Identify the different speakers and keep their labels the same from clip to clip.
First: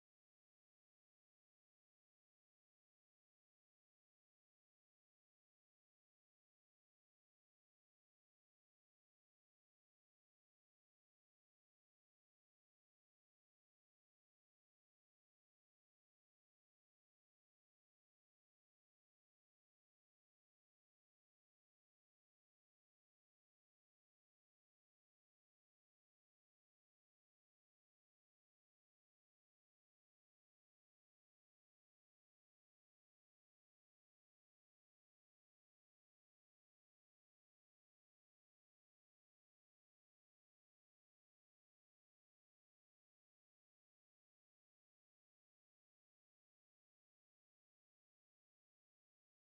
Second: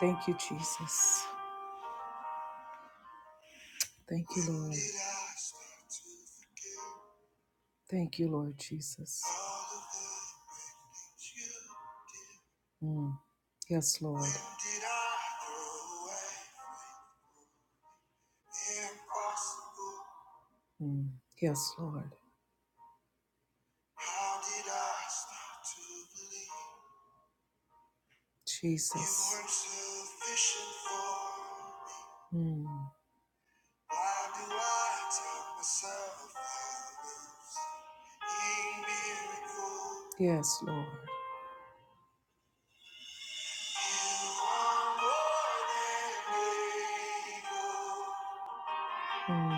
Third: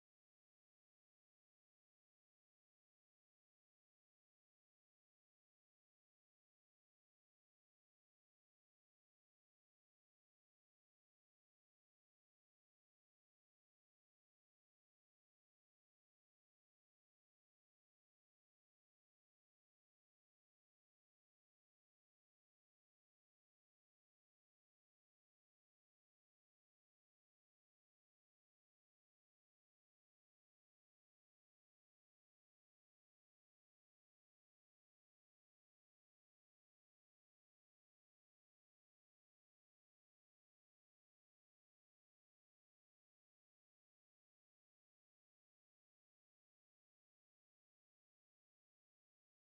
Speaker 1: Thank you, Jesus. Thank you, Lord. Thank you, Lord Jesus. Mm. Yes, Lord. Mm. Yes, Lord. Jesus. Mm. Yes, Lord. Mm. Mm.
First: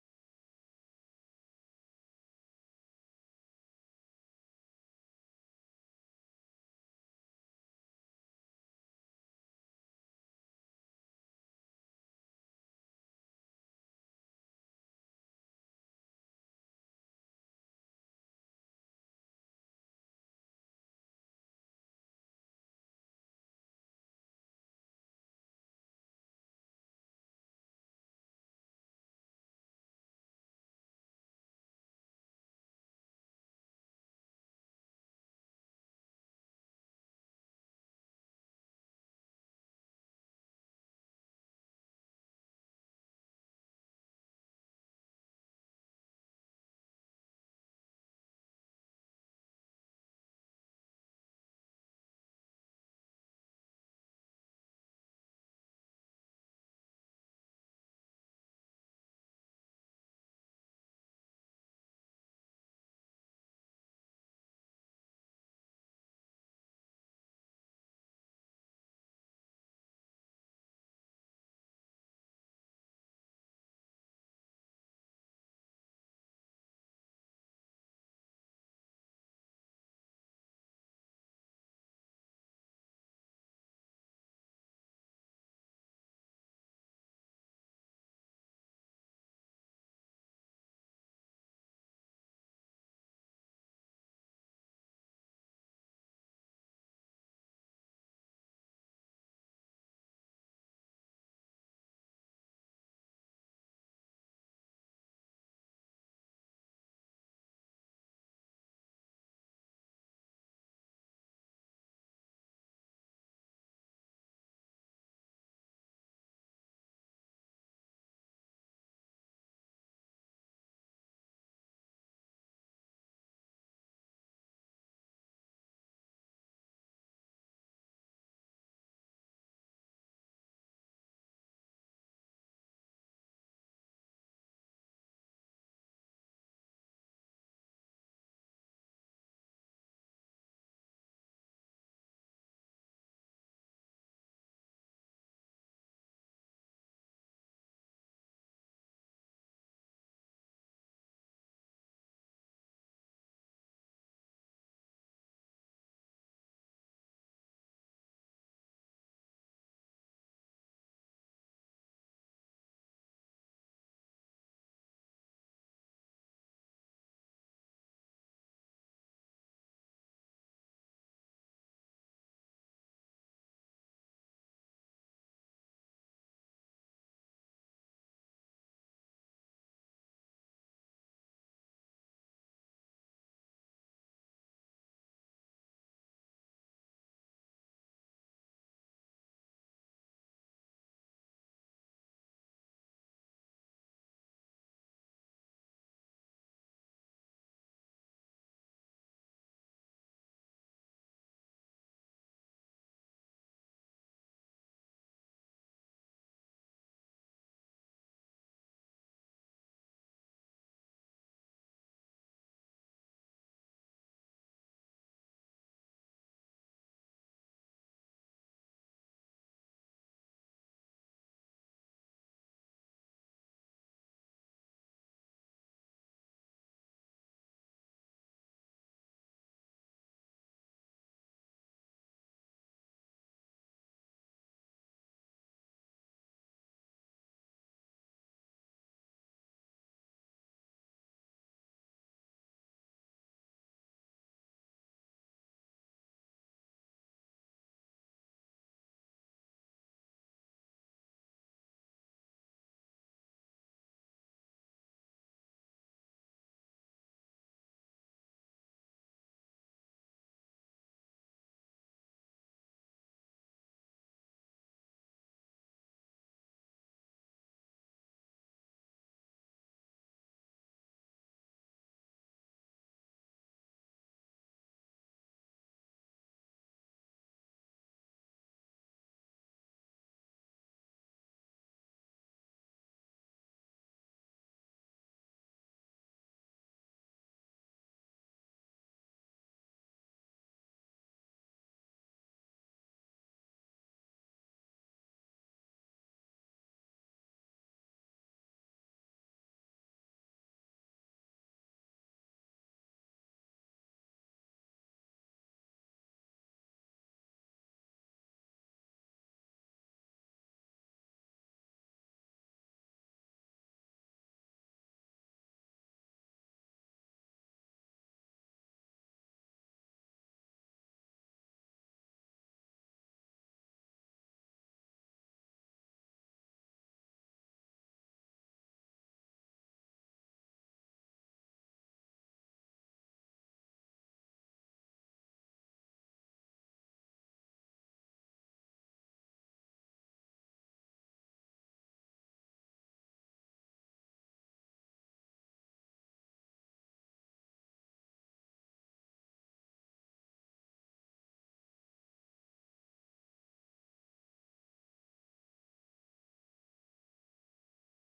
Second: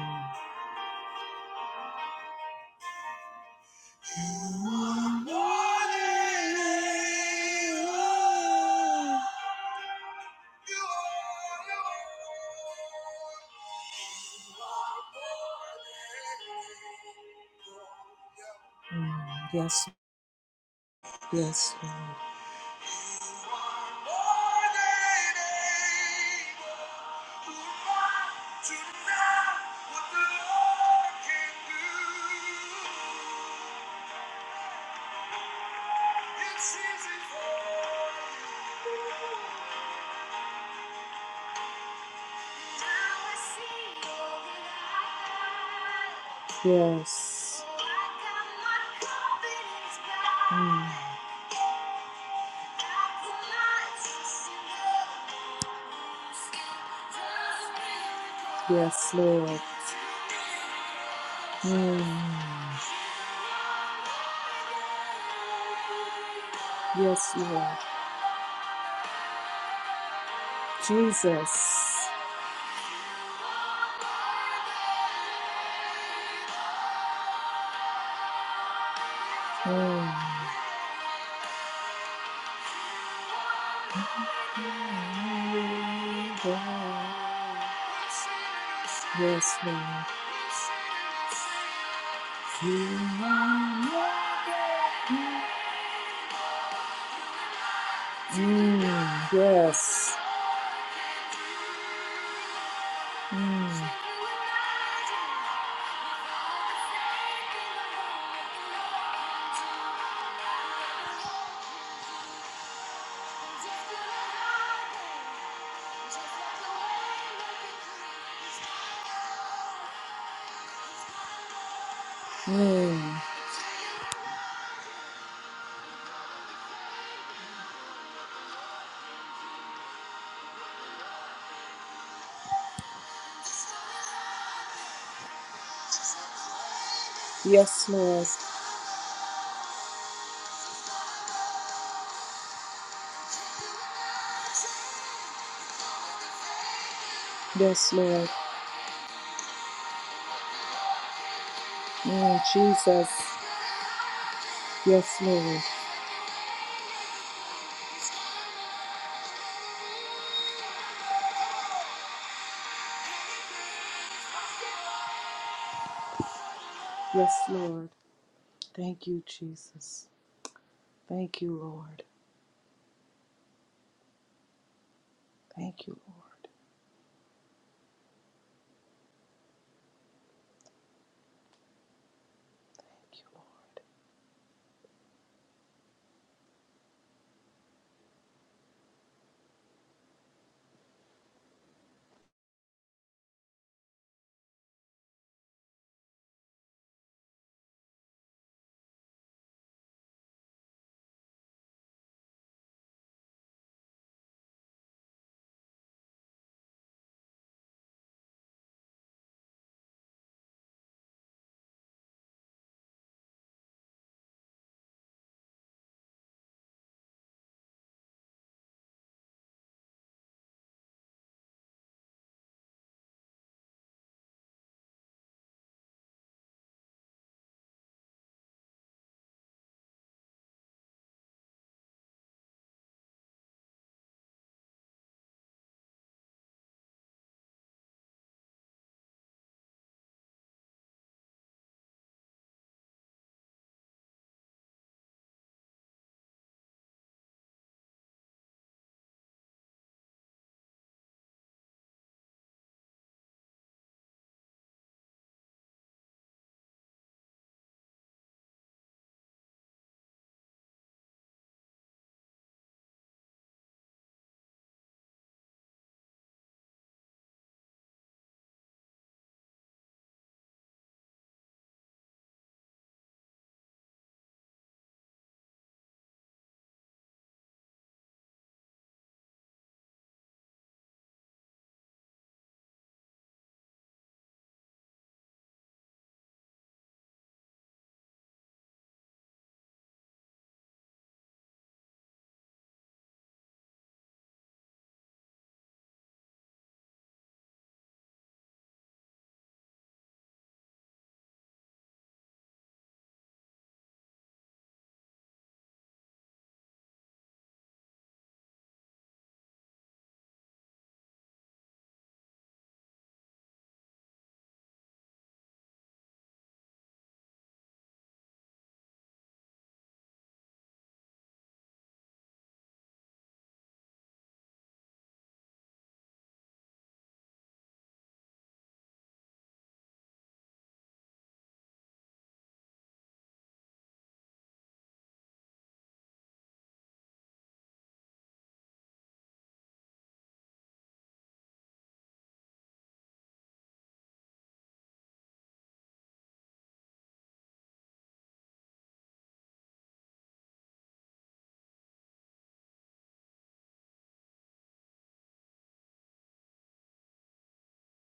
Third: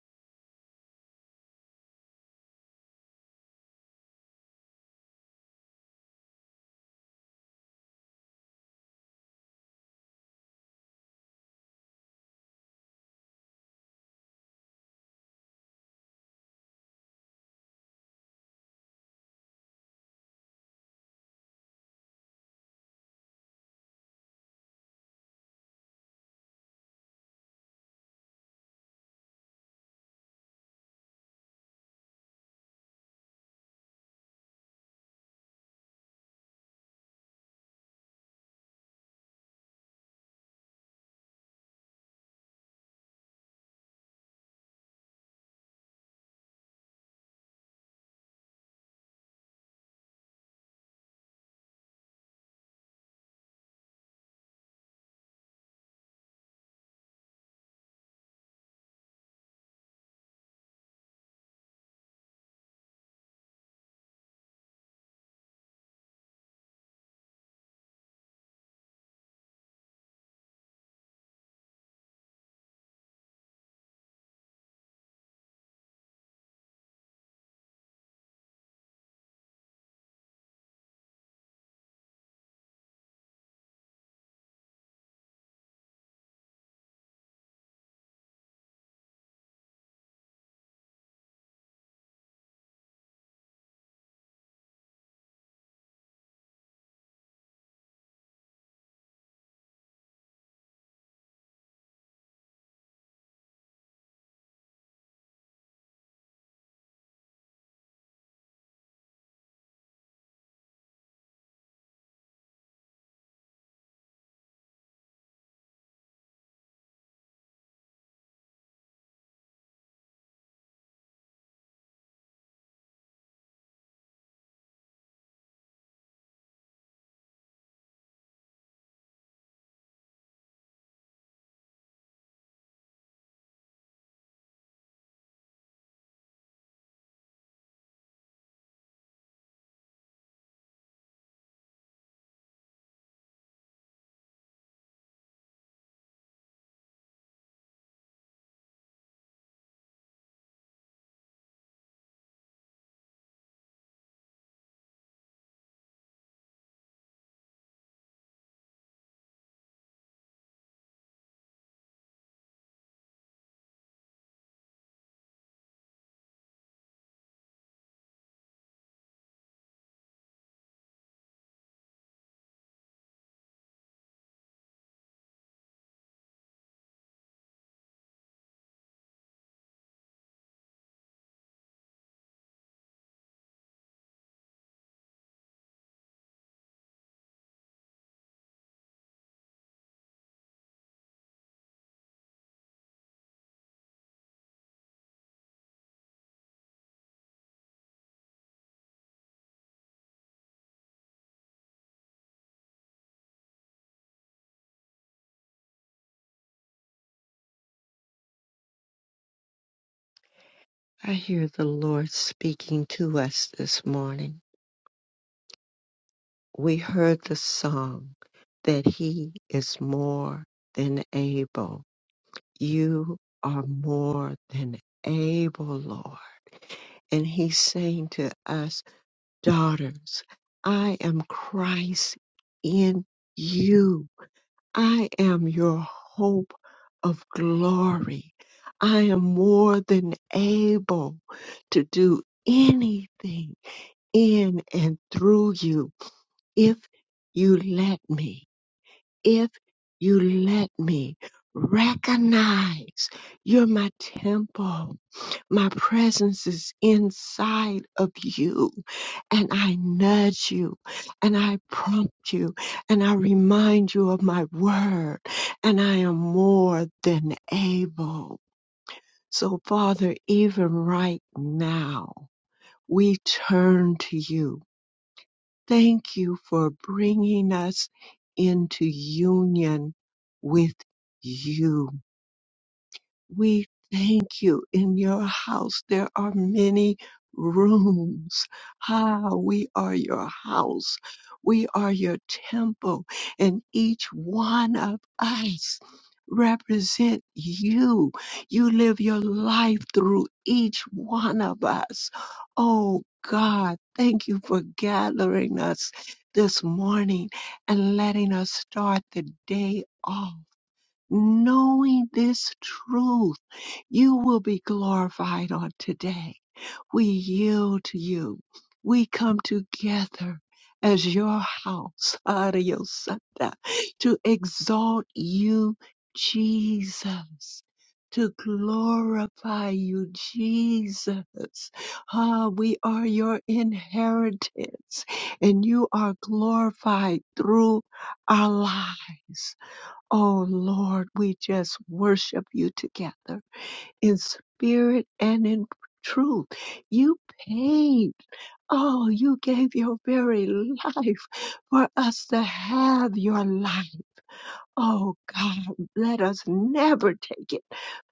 Speaker 1: Yes, yes, Lord. Yes. Mm. Yes, Lord. Mm. Yes, Lord. Jesus. Mm. Yes, Lord. Mm, yes. Mm, mm. Yes, Lord. Yes, Lord. Mm, Jesus. Yes, Lord. Yes, Lord. Thank you, Jesus. Thank you, Lord. Thank you, Lord. Thank you, Lord.
Speaker 2: I hear the Lord speaking to us this morning. We heard the song that He is more than able. You are more than able, Lord. And He's saying to us, daughters, I am Christ in you. I am your hope of glory. I am more than able to do anything in and through you if you let me, if you let me recognize you're my temple. My presence is inside of you and I nudge you and I prompt you and I remind you of my word and I am more than able. So Father, even right now, we turn to you Thank you for bringing us into union with you. We thank you. In your house, there are many rooms. Ah, we are your house. We are your temple. And each one of us represent you. You live your life through each one of us. Oh, God, thank you for gathering us this morning and letting us start the day off knowing this truth. You will be glorified on today. We yield to you. We come together as your house, Ariosata, to exalt you, Jesus. To glorify you, Jesus. Ah, we are your inheritance, and you are glorified through our lives. Oh Lord, we just worship you together in spirit and in truth. You paid. Oh, you gave your very life for us to have your life. Oh God, let us never take it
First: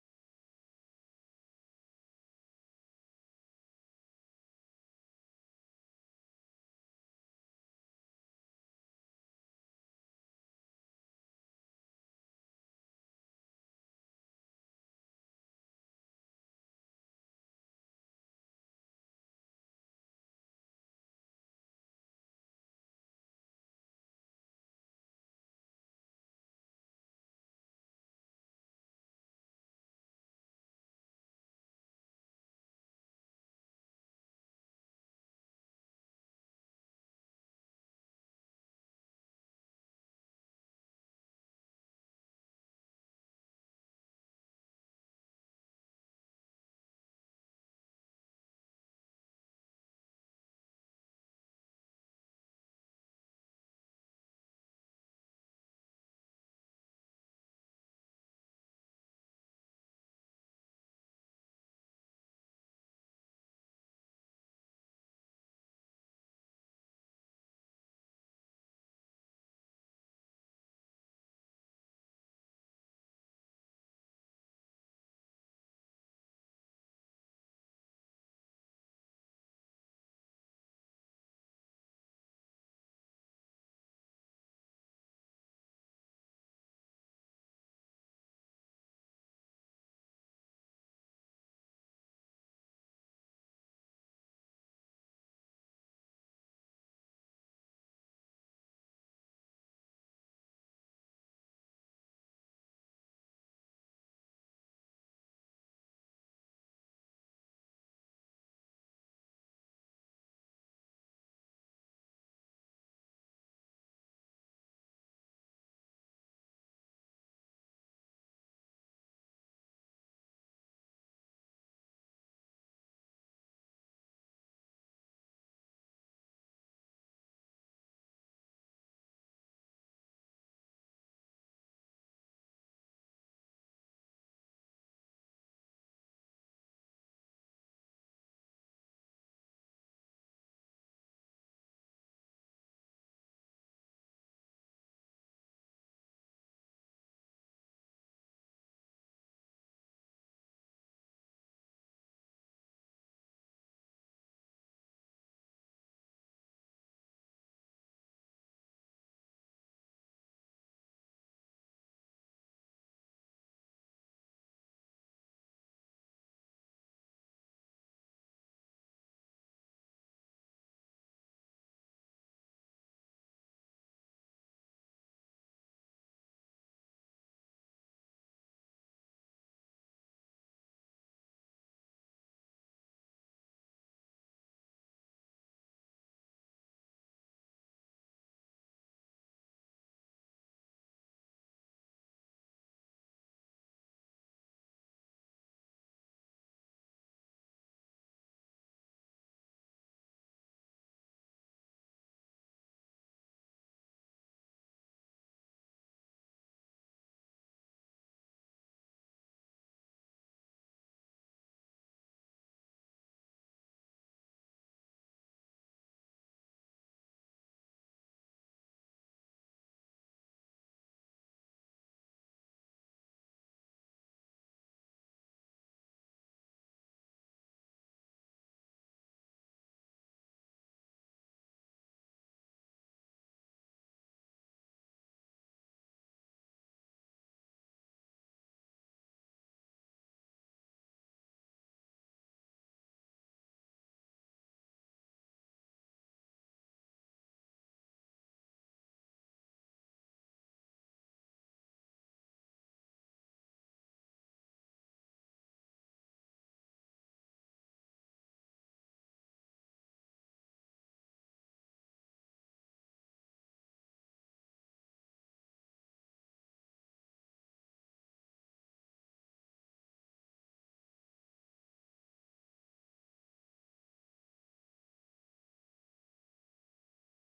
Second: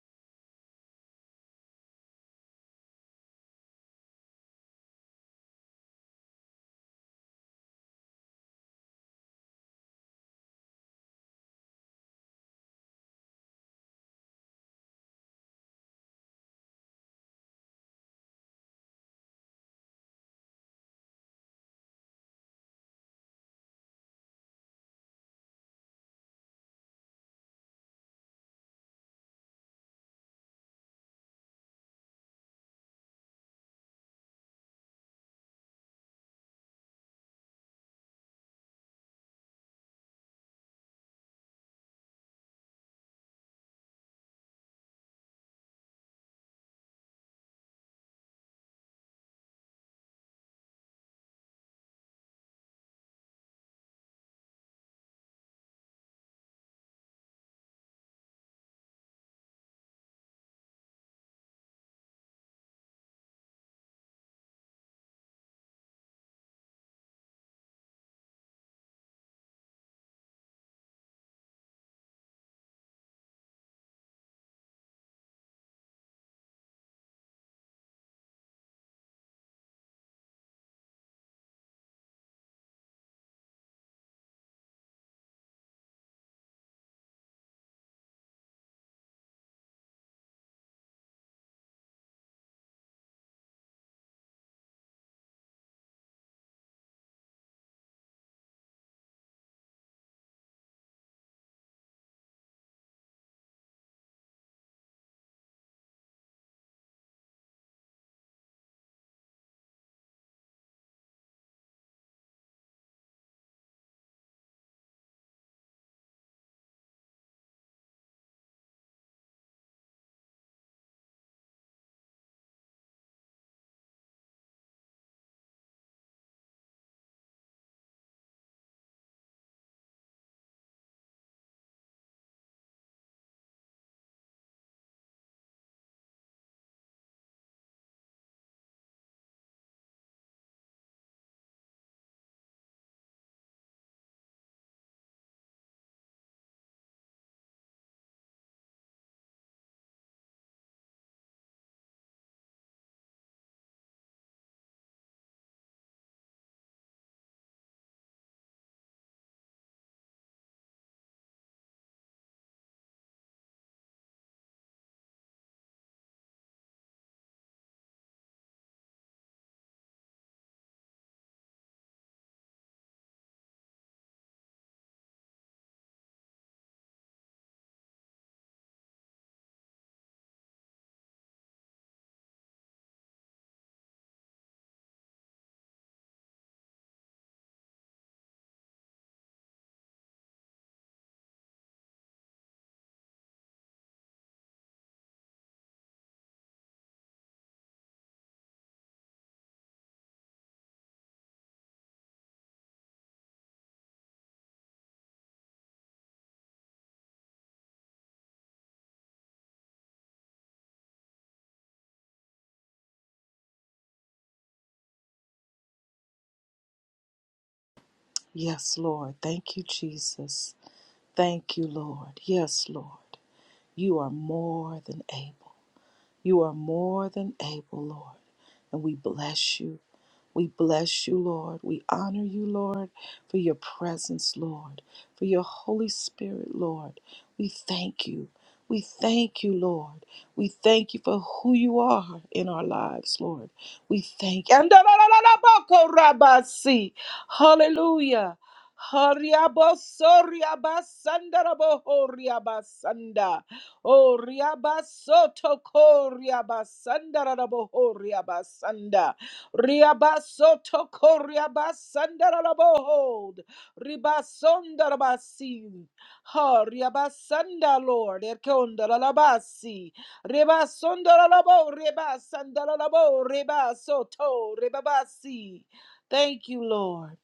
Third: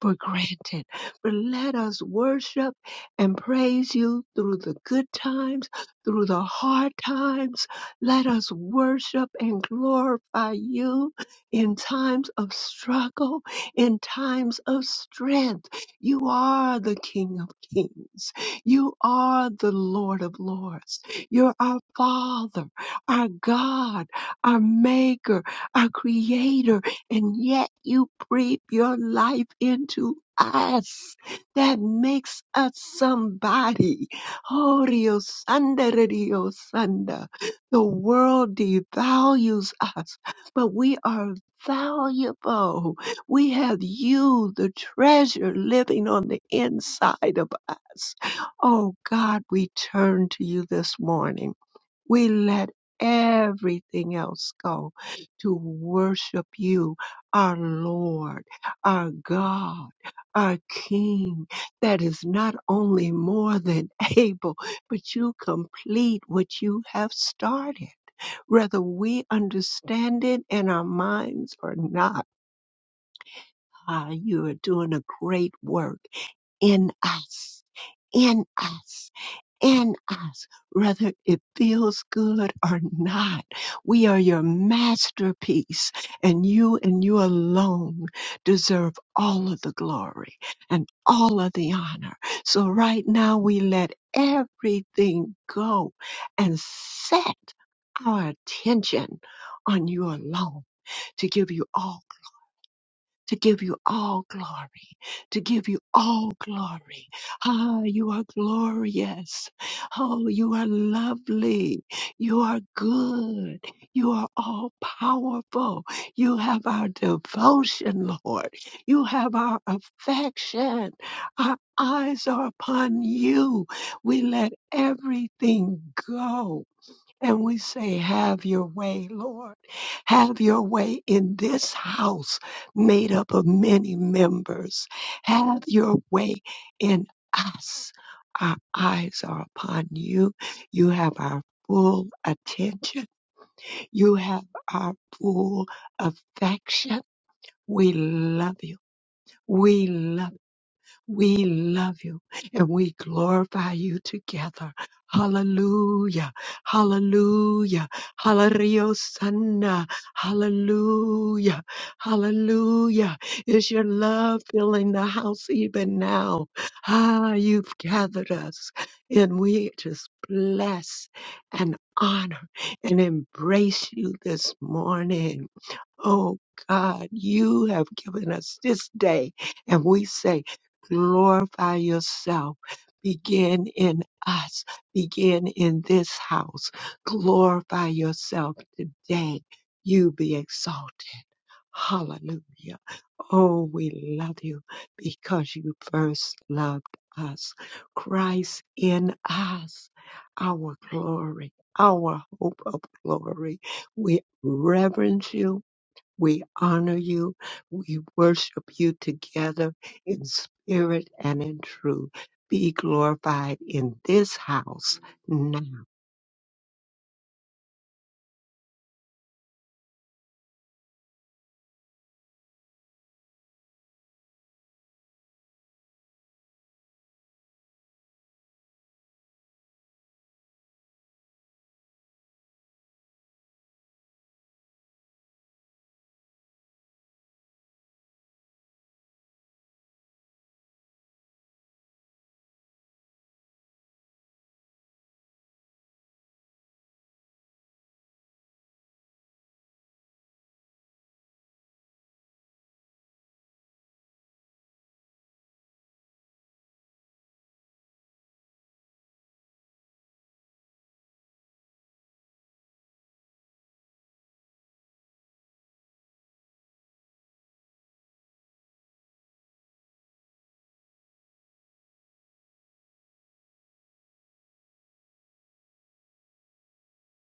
Speaker 2: for granted, but let us worship and praise you through the good times, through the hard times. Let us worship and glorify you in times of struggle, in times of strength. You are the King of Kings. You are the Lord of Lords. You're our Father, our God, our Maker our creator, and yet you breathe your life into us. That makes us somebody. Oh, Dios Sanda, Dios Sanda. The world devalues us, but we are valuable. We have you, the treasure, living on the inside of us. Oh, God, we turn to you this morning. We let everything else go to worship you, our Lord, our God, our King, that is not only more than able, but you complete what you have started. Whether we understand it in our minds or not, ah, you are doing a great work in us, in us in us, whether it feels good or not. We are your masterpiece, and you and you alone deserve all of the glory and all of the honor. So right now we let everything go and set our attention on you alone to give you all to give you all glory, to give you all glory. Ah, you are glorious. Oh, you are lovely. You are good. You are all powerful. You have our devotion, Lord. You have our affection. Our eyes are upon you. We let everything go and we say, Have your way, Lord. Have your way in this house made up of many members. Have your way in us. Our eyes are upon you. You have our full attention. You have our full affection. We love you. We love we love you and we glorify you together. Hallelujah. Hallelujah. Hallelujah. Sanna. Hallelujah. Hallelujah. Is your love filling the house even now? Ah, you've gathered us and we just bless and honor and embrace you this morning. Oh God, you have given us this day, and we say, glorify yourself. Begin in us, begin in this house. Glorify yourself today. You be exalted. Hallelujah. Oh, we love you because you first loved us. Christ in us, our glory, our hope of glory. We reverence you we honor you. We worship you together in spirit and in truth. Be glorified in this house now.
Speaker 1: Yes, Lord. Thank you, Jesus. Thank you, Lord. Yes, Lord. You are more than able. You are more than able, Lord. And we bless you. We bless you, Lord. We honor you, Lord, for your presence, Lord, for your Holy Spirit, Lord. We thank you. We thank you, Lord. We thank you for who you are in our lives, Lord. We thank you. Hallelujah. Hariaboso riabasanda raboho riabasanda. O riabasoto ko riabasanda raboho riabasanda. Riabasoto ko riabasanda raboho. Ribasonda rabasi. Ha Lord. Erkonda rabasi. Ribasonda rabo ribasanda rabo ribasoto ribabasi. Thank you, Lord.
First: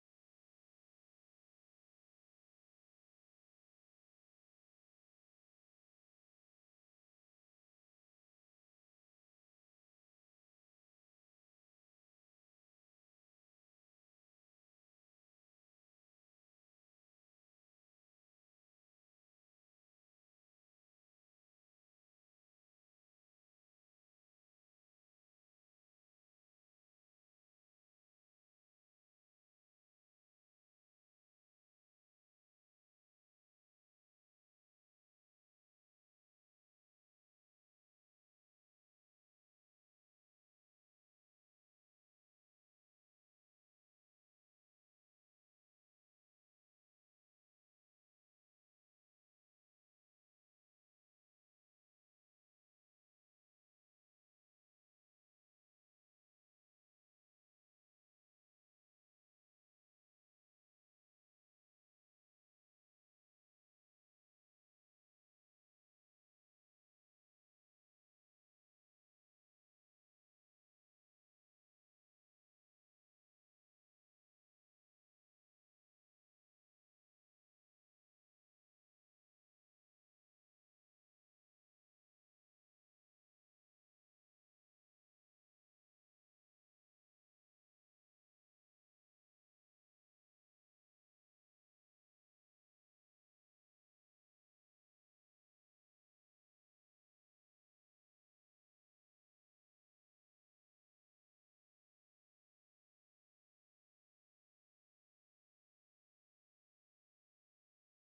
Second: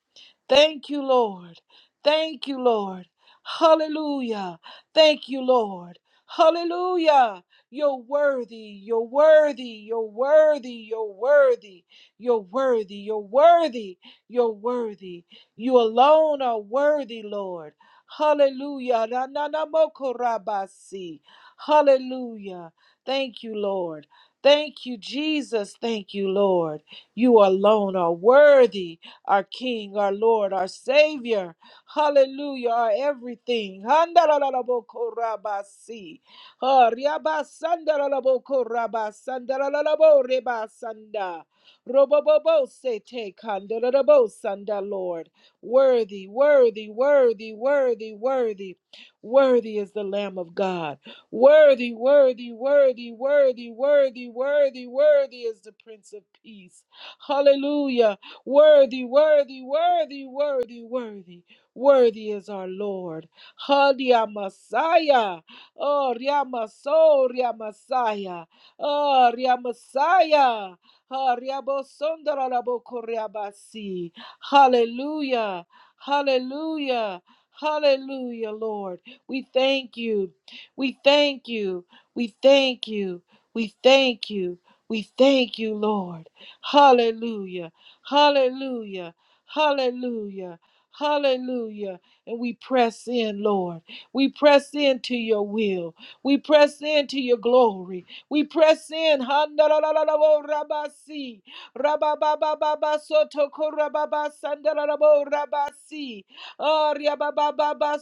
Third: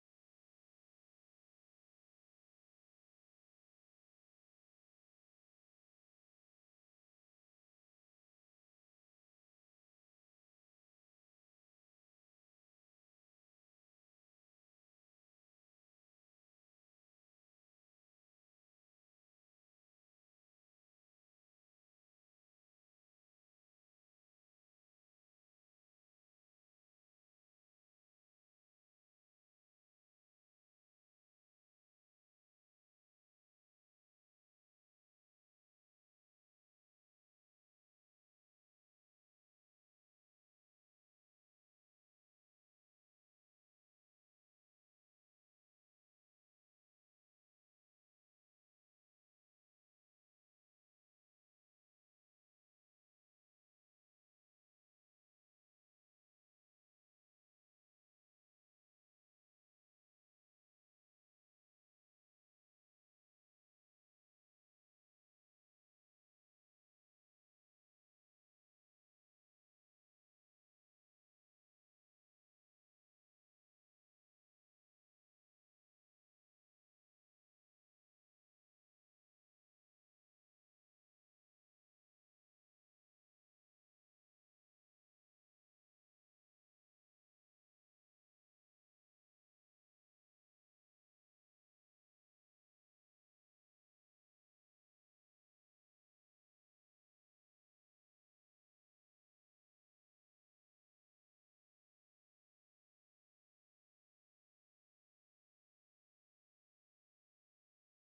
Speaker 1: Thank you, Lord. Thank you, Lord. Hallelujah. Thank you, Lord. Hallelujah. You're worthy. You're worthy. You're worthy. You're worthy. You're worthy. You're worthy. You're worthy. You alone are worthy, Lord. Hallelujah. Na- na- na- mo- ko- ra- ba- si. Hallelujah. Thank you, Lord. Thank you, Jesus. Thank you, Lord. You alone are worthy our King, our Lord, our Savior. Hallelujah, our everything. Handalalabokorabasi. Ha, riabasandalalabokораbasandalalalaborebasanda. Robobobosete kandalalabosanda, Lord. Worthy, worthy, worthy, worthy, worthy. Worthy is the Lamb of God. Worthy, worthy, worthy, worthy, worthy, worthy, worthy is the Prince of Peace. Hallelujah. Worthy, worthy, worthy, worthy, worthy. Worthy is our Lord. Hadia Messiah. Oh, Riamaso, Riamasaya. Oh, Riamasaya. Ha, Riabosondarabokoriabasi. Hallelujah. Hallelujah. Hallelujah, Lord. We thank you. We thank you. We thank you. We thank you. We thank you, Lord. Hallelujah. Hallelujah. Hallelujah. Hallelujah. And we press in, Lord. We press into your will. We press into your glory. We press in. Handalalabo Rabasi. Rabababa Sotoko Rababa Sandalalabo Rabasi. Arya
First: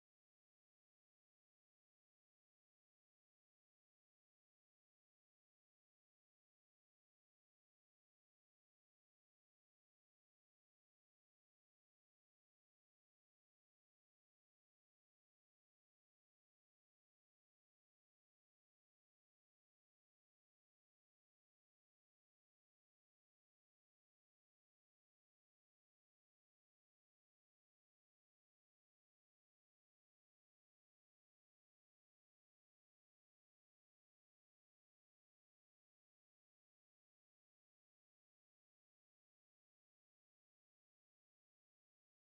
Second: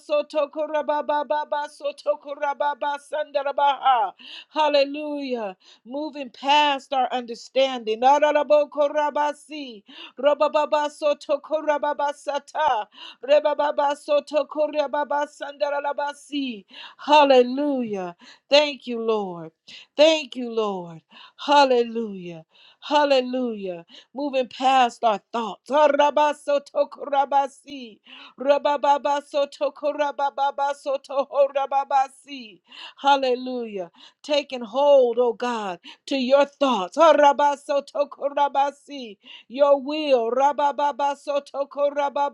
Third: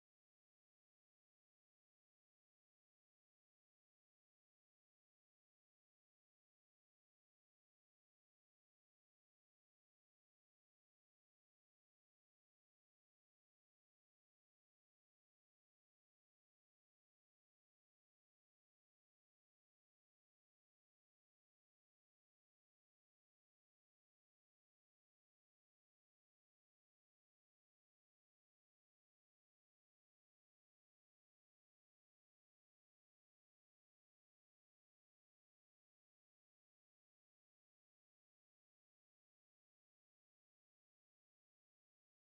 Speaker 1: Sotoko Rababa Sotoko Rababa Sandalabaha. Hallelujah. Moving past our understanding. Naralabo Korabasi. Rababa Sotoko Rababa Sata re ba ba ba Hallelujah. Thank you, Lord. Thank you, Lord. Hallelujah. Hallelujah. Moving past our thoughts. ha ra ba so to ko ra Hallelujah. Taking hold, oh God, to your thoughts. ha ra Your will. ra ba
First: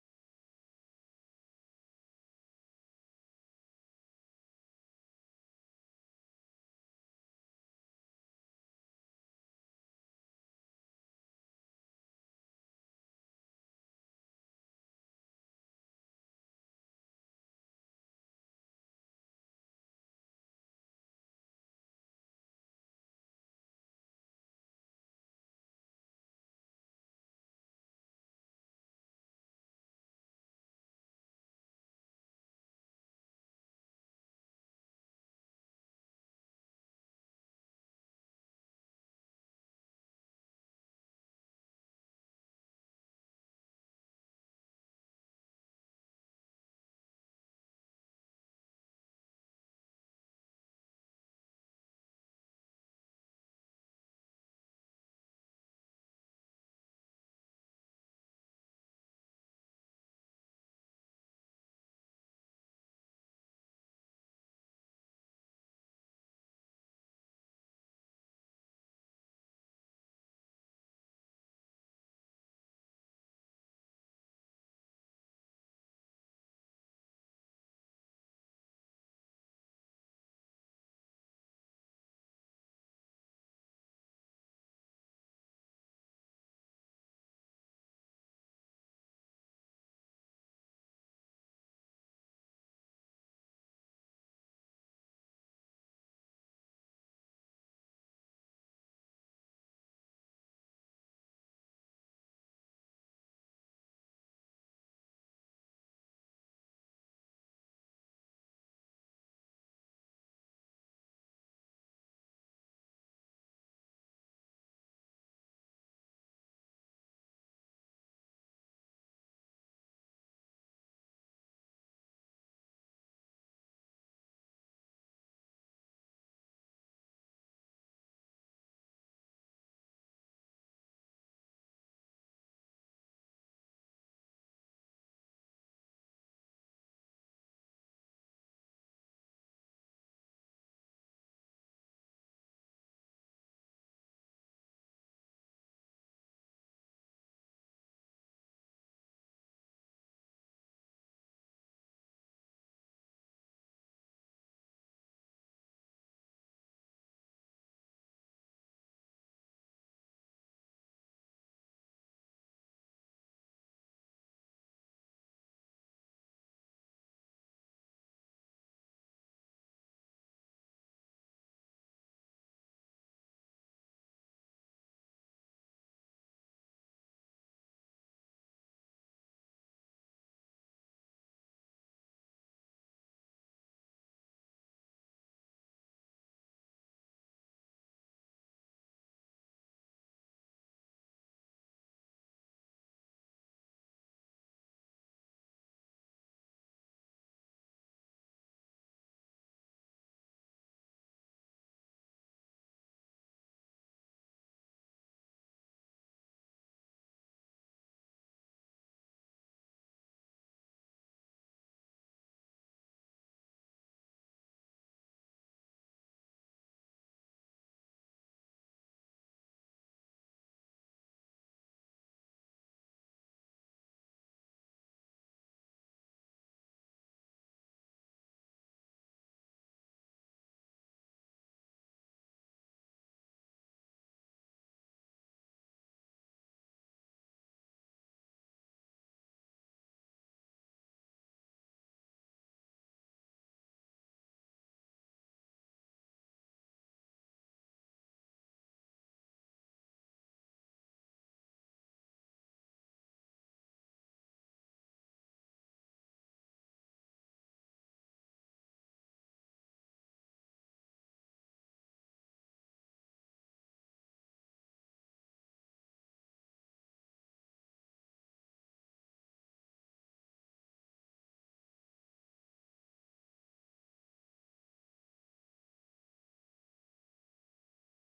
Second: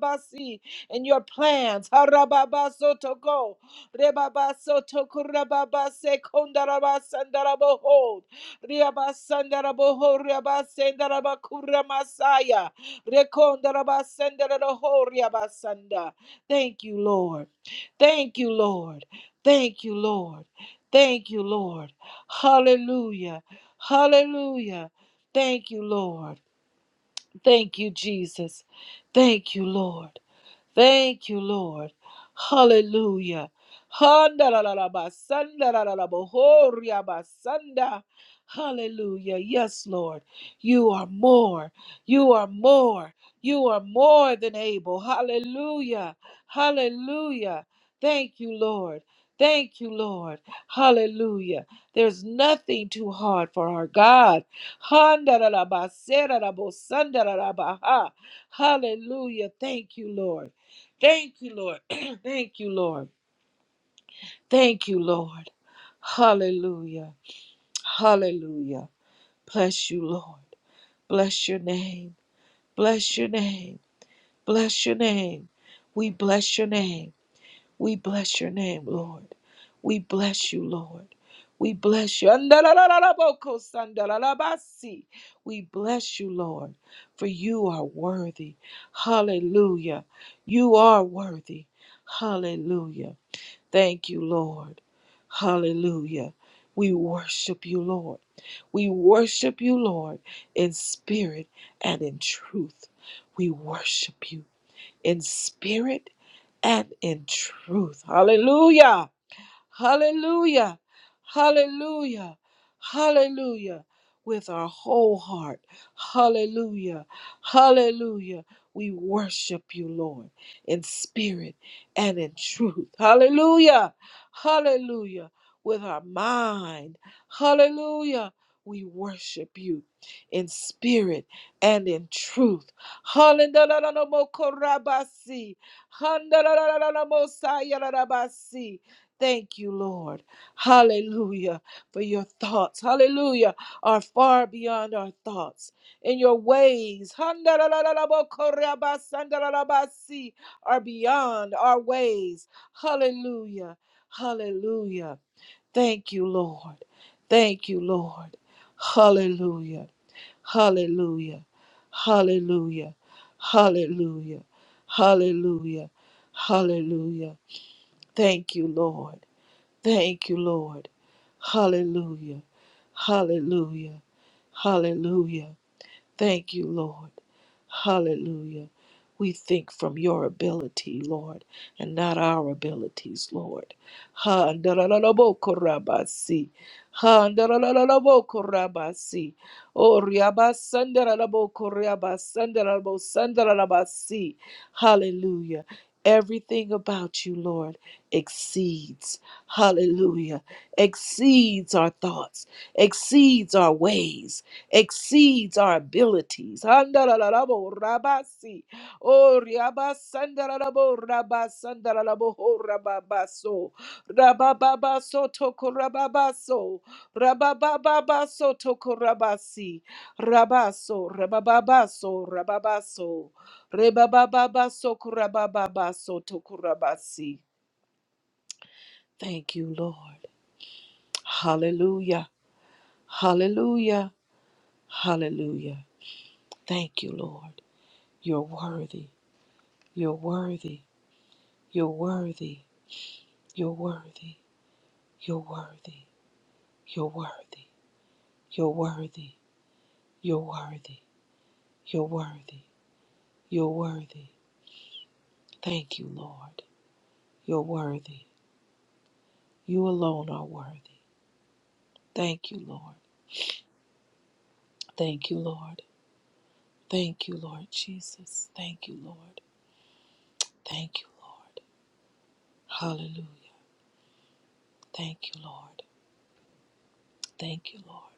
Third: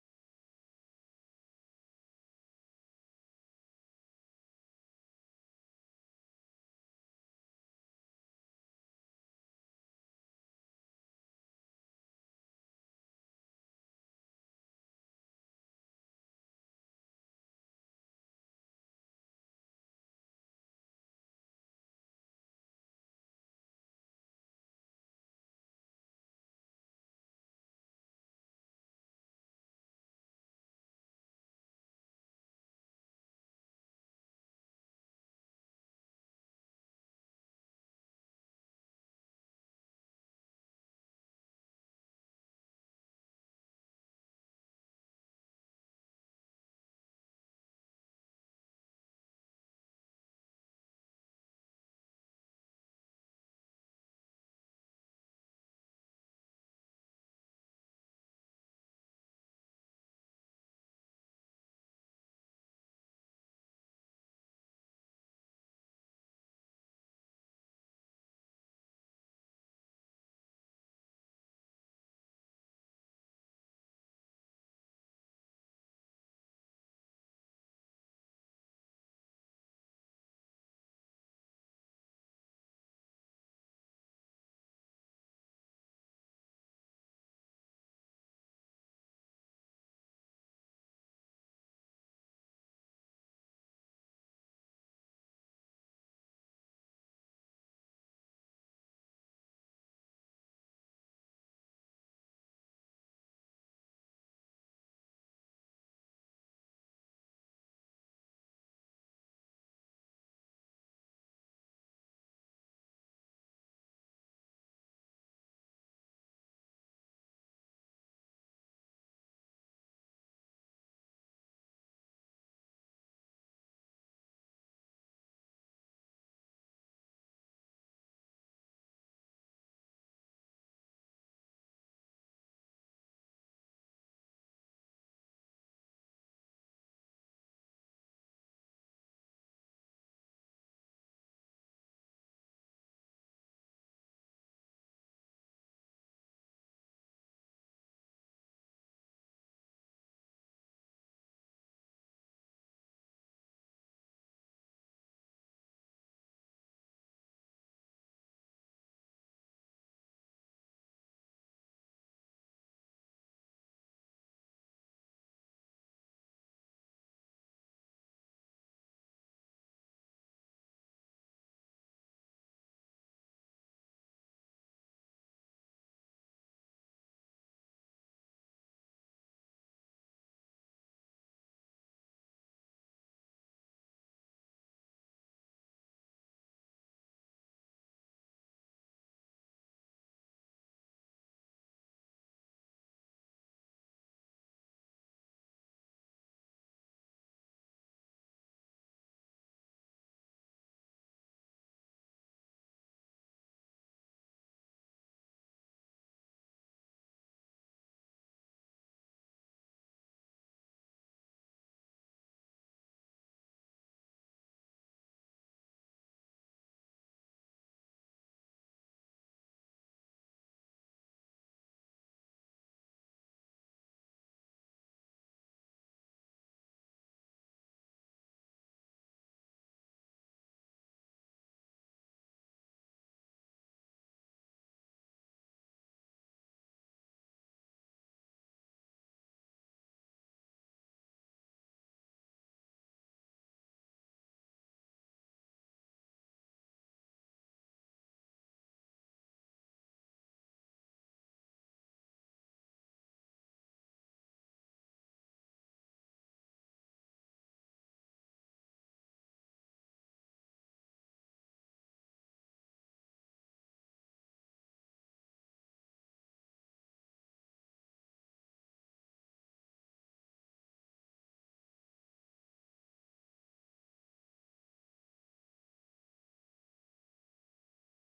Speaker 1: ba and your plans. Harababasotoko, rebabasotoko, rababasekondarabasandarabo, riabasandaraboho, riabasendarabakuremasaya, rekondarabasendarabo, riabasanda. Thank you, Lord. Thank you, Lord. Thank you, Lord. Thank you, Lord. Hallelujah. Hallelujah. Thank you, Lord. Thank you, Jesus. Thank you, Lord. Thank you, Lord. Hallelujah. Handalalabasandalalalabohoriabasanda. Hallelujah. Yes, Lord. You are more. You are more. You are more than able. Hallelujah. Hallelujah. Thank you, Lord. Thank you, Lord. Hallelujah. There's nothing too hard for our God. Handarabba, serarabbo, sandarabba, Hallelujah. Thank you, Lord. Thank you, Lord. Thank you, Lord. Thank you, Lord. Hallelujah. Hallelujah. Bless you, Lord. Bless your name. Bless your name. Bless your name. We bless your name. We bless your name, Lord. We bless you, Lord. We bless you. Andalalalabokosandalabasi. We bless you, Lord, for you are worthy. Hallelujah. You are worthy. Hallelujah. Thank you, Lord. Hallelujah. We worship you, Lord. We worship you, Lord, in spirit and in truth. We worship you in spirit and in truth. Hallelujah. Hallelujah. Hallelujah. Hallelujah. With our whole heart. Hallelujah. Hallelujah. We worship you, Lord, in spirit and in truth. Hallelujah. Hallelujah. With our mind. Hallelujah. We worship you in spirit and in truth. Hallelujah. Thank you, Lord. Hallelujah. For your thoughts, hallelujah, are far beyond our thoughts. In your ways, handalalabokorabasandalalabasi, are beyond our ways. Hallelujah. Hallelujah. Thank you, Lord. Thank you, Lord. Hallelujah. Hallelujah. Hallelujah. Hallelujah. Hallelujah. Hallelujah. Thank you, Lord. Thank you, Lord. Hallelujah. Hallelujah. Hallelujah. Thank you, Lord. Hallelujah. We think from your ability, Lord, and not our abilities, Lord. Ha ndarararabokorabasi. Ha ndarararabokorabasi. O riabasandarabokorabasandarabosandalabasi. Hallelujah. Everything about you, Lord, exceeds. Hallelujah. Exceeds our thoughts, exceeds our ways, exceeds our abilities. Handarararabo rabasi. Oh, riabasandararabo rabasandararabo ho rababaso. Rabababaso tokorababaso. Rabababaso tokorabasi. Rabaso, rabababaso, rababaso. Rebabababaso korabababaso tokorabasi. Thank you, Lord. Hallelujah. Hallelujah. Hallelujah. Thank you, Lord. You're worthy. You're worthy. You're worthy. You're worthy. You're worthy. You're worthy. You're worthy. You're worthy. You're worthy. You're worthy. Thank you, Lord. You're worthy. You alone are worthy. Thank you, Lord. Thank you, Lord. Thank you, Lord Jesus. Thank you, Lord. Thank you, Lord. Hallelujah. Thank you, Lord. Thank you, Lord.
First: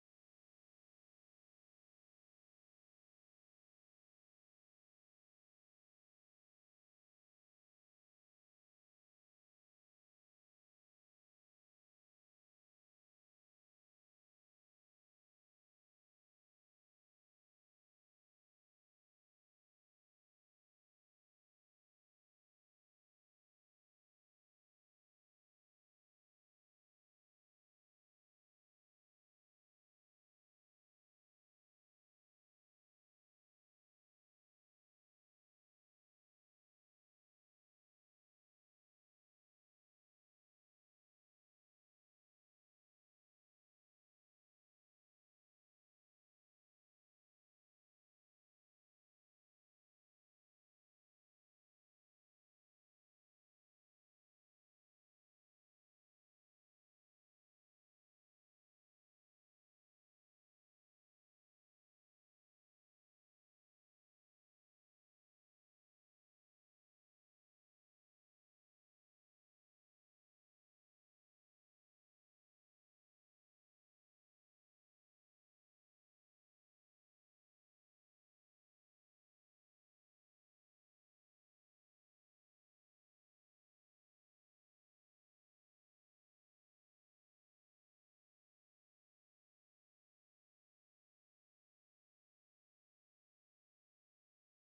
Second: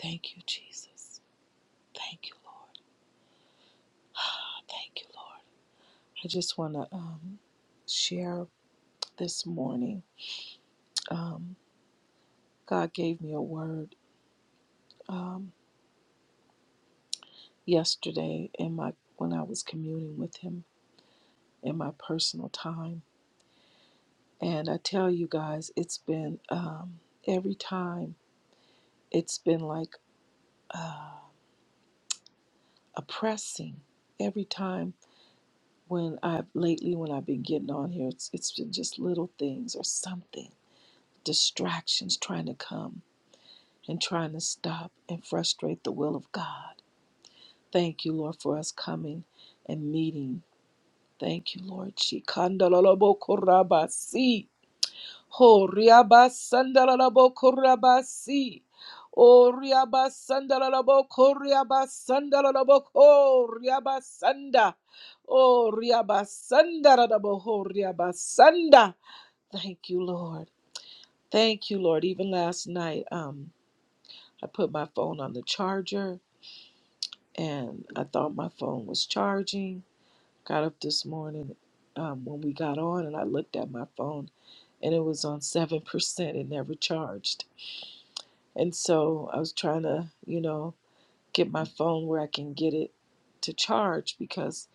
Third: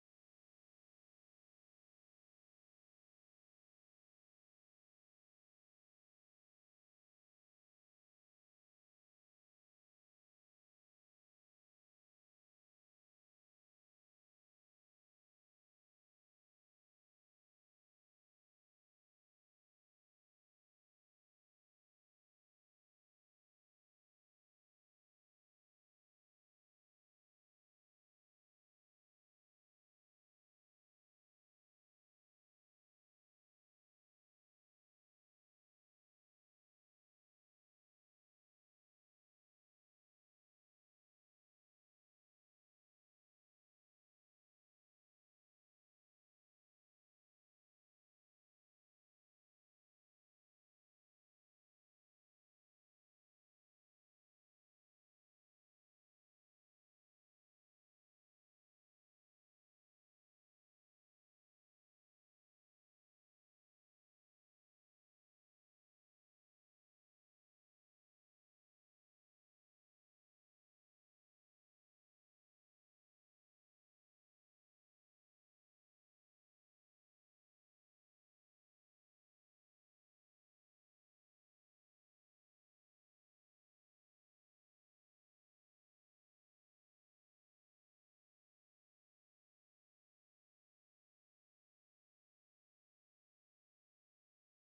Speaker 1: Thank you, Jesus. Thank you, Lord. Thank you, Lord. I just want to um, share this morning. Um, God gave me a word um, yesterday in my when I was communing with Him in my personal time, and I tell you guys, it's been um, every time it's been like uh, oppressing. Every time when I've lately when I've been getting on here, it's it's been just little things or something distractions trying to come and trying to stop and frustrate the will of God. Thank you, Lord, for us coming and meeting. Thank you, Lord. Shikandalabokorabasi. Ho riabasandalabokorabasi. O riabasandalabokoriabasandalaboko riabasanda. O riabasandalaboho riabasanda. Thank you, Lord. Thank you, Lord. Even last night, um, I put my phone on the charger and I thought my phone was charging. Got up this morning um, when we got on and I looked at my phone and it was on 7%. It never charged. And so I was trying to, you know, get my phone where I can get it to charge because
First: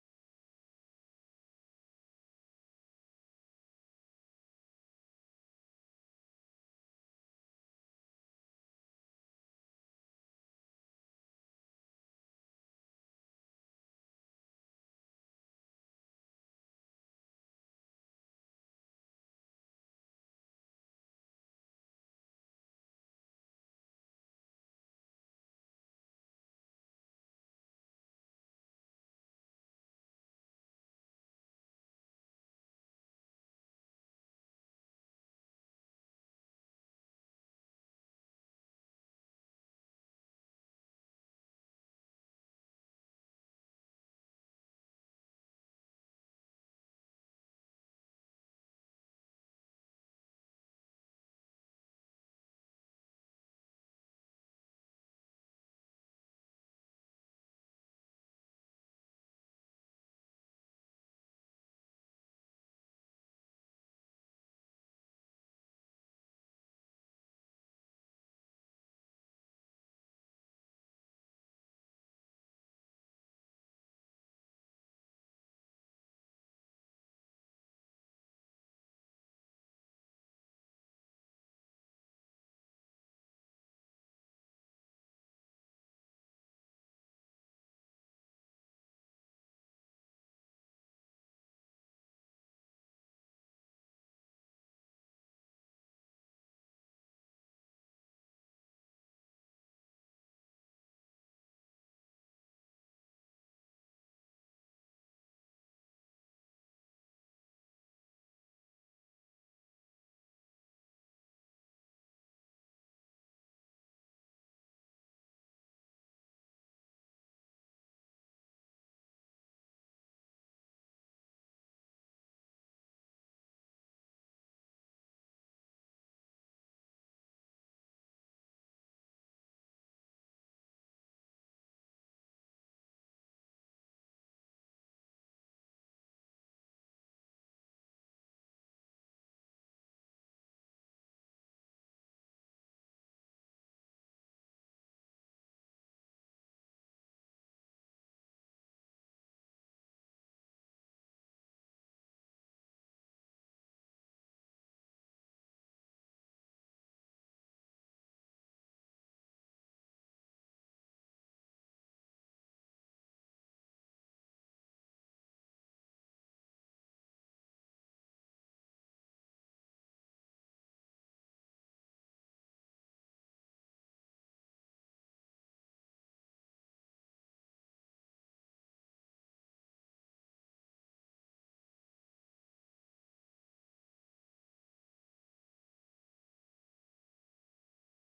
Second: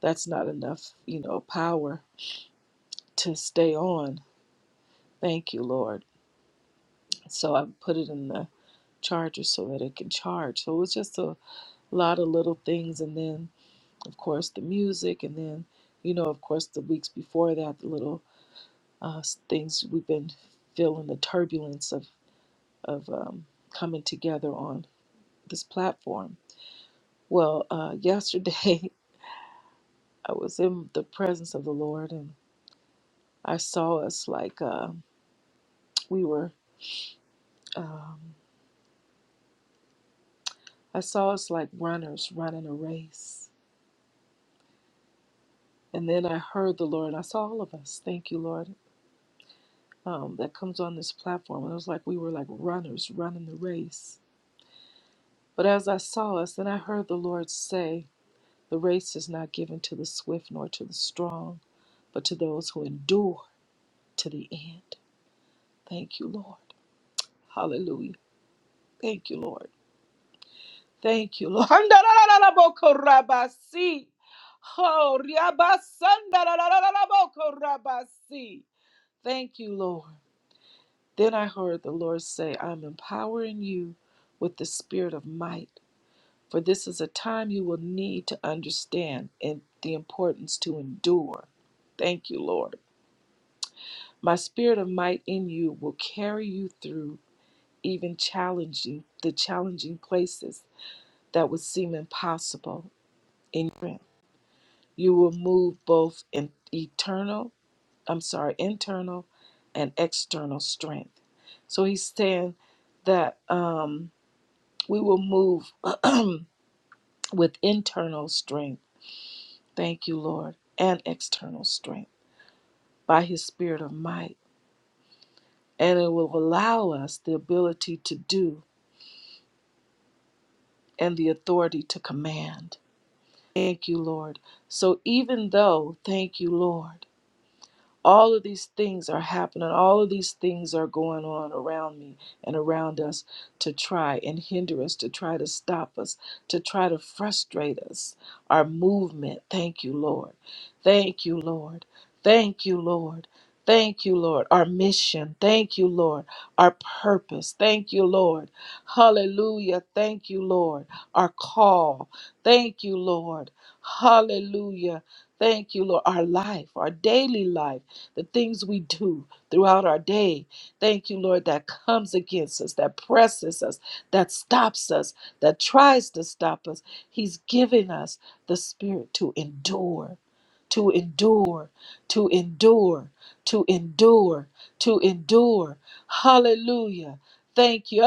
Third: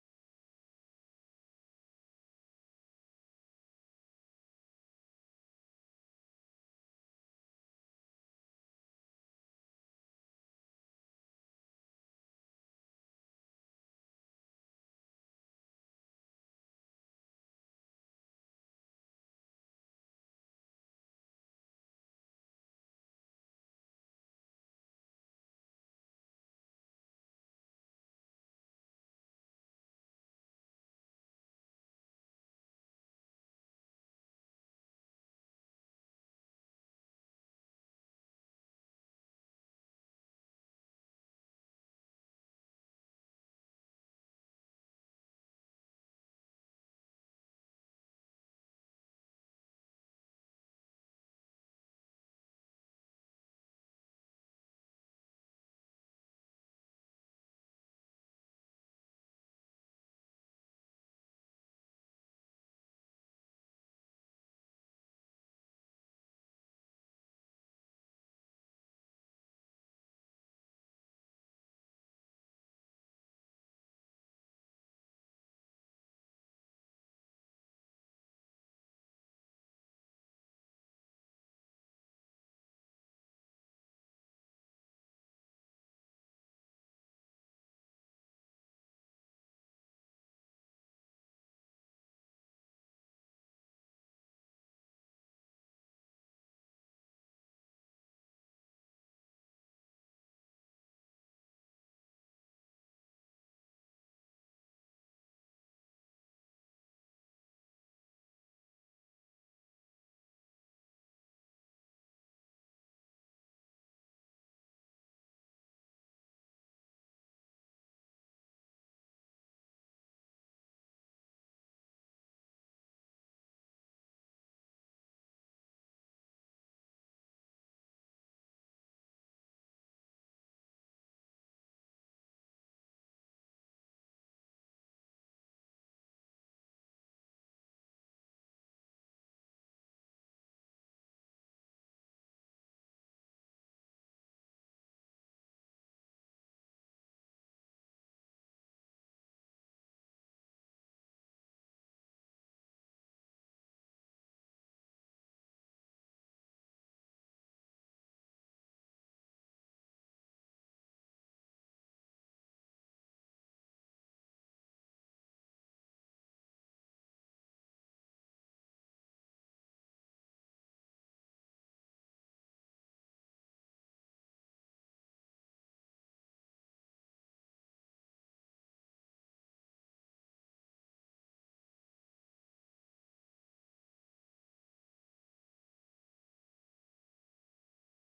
Speaker 1: that's not enough, you know, power to stay on. Thank you, Lord. So I put it in the charger so that it can charge. So it was just a lot of little things. And then of course, the music, and then, you know, of course, the weeks before that, the little uh, s- things we've been feeling the turbulence of of um, coming together on this platform. Well, uh, yesterday I was in the presence of the Lord, and I saw us like uh, we were. Um, I saw us like runners running a race. And then I heard the Lord. I saw all of us. Thank you, Lord. Um, that comes on this platform. And it was like we were like runners running the race But as I saw us, then I heard the Lord say, The race is not given to the swift nor to the strong, but to those who endure to the end. Thank you, Lord. Hallelujah. Thank you, Lord. Thank you, Lord. Handarabokorabasi. Oh, riabasandarabokor Thank you, Lord. Then I heard the Lord say, I'm empowering you with the spirit of might For this is a time you will need to understand and the importance to endure. Thank you, Lord. My spirit of might in you will carry you through even challenging the challenging places that would seem impossible in strength. You will move both in eternal, I'm sorry, internal and external strength. So he's saying that um, we will move with internal strength Thank you, Lord, and external strength by His Spirit of might. And it will allow us the ability to do and the authority to command. Thank you, Lord. So even though, thank you, Lord. All of these things are happening. All of these things are going on around me and around us to try and hinder us, to try to stop us, to try to frustrate us. Our movement. Thank you, Lord. Thank you, Lord. Thank you, Lord. Thank you, Lord. Our mission. Thank you, Lord. Our purpose. Thank you, Lord. Hallelujah. Thank you, Lord. Our call. Thank you, Lord. Hallelujah. Thank you, Lord, our life, our daily life, the things we do throughout our day. Thank you, Lord, that comes against us, that presses us, that stops us, that tries to stop us. He's given us the spirit to endure, to endure, to endure, to endure, to endure. Hallelujah. Thank you.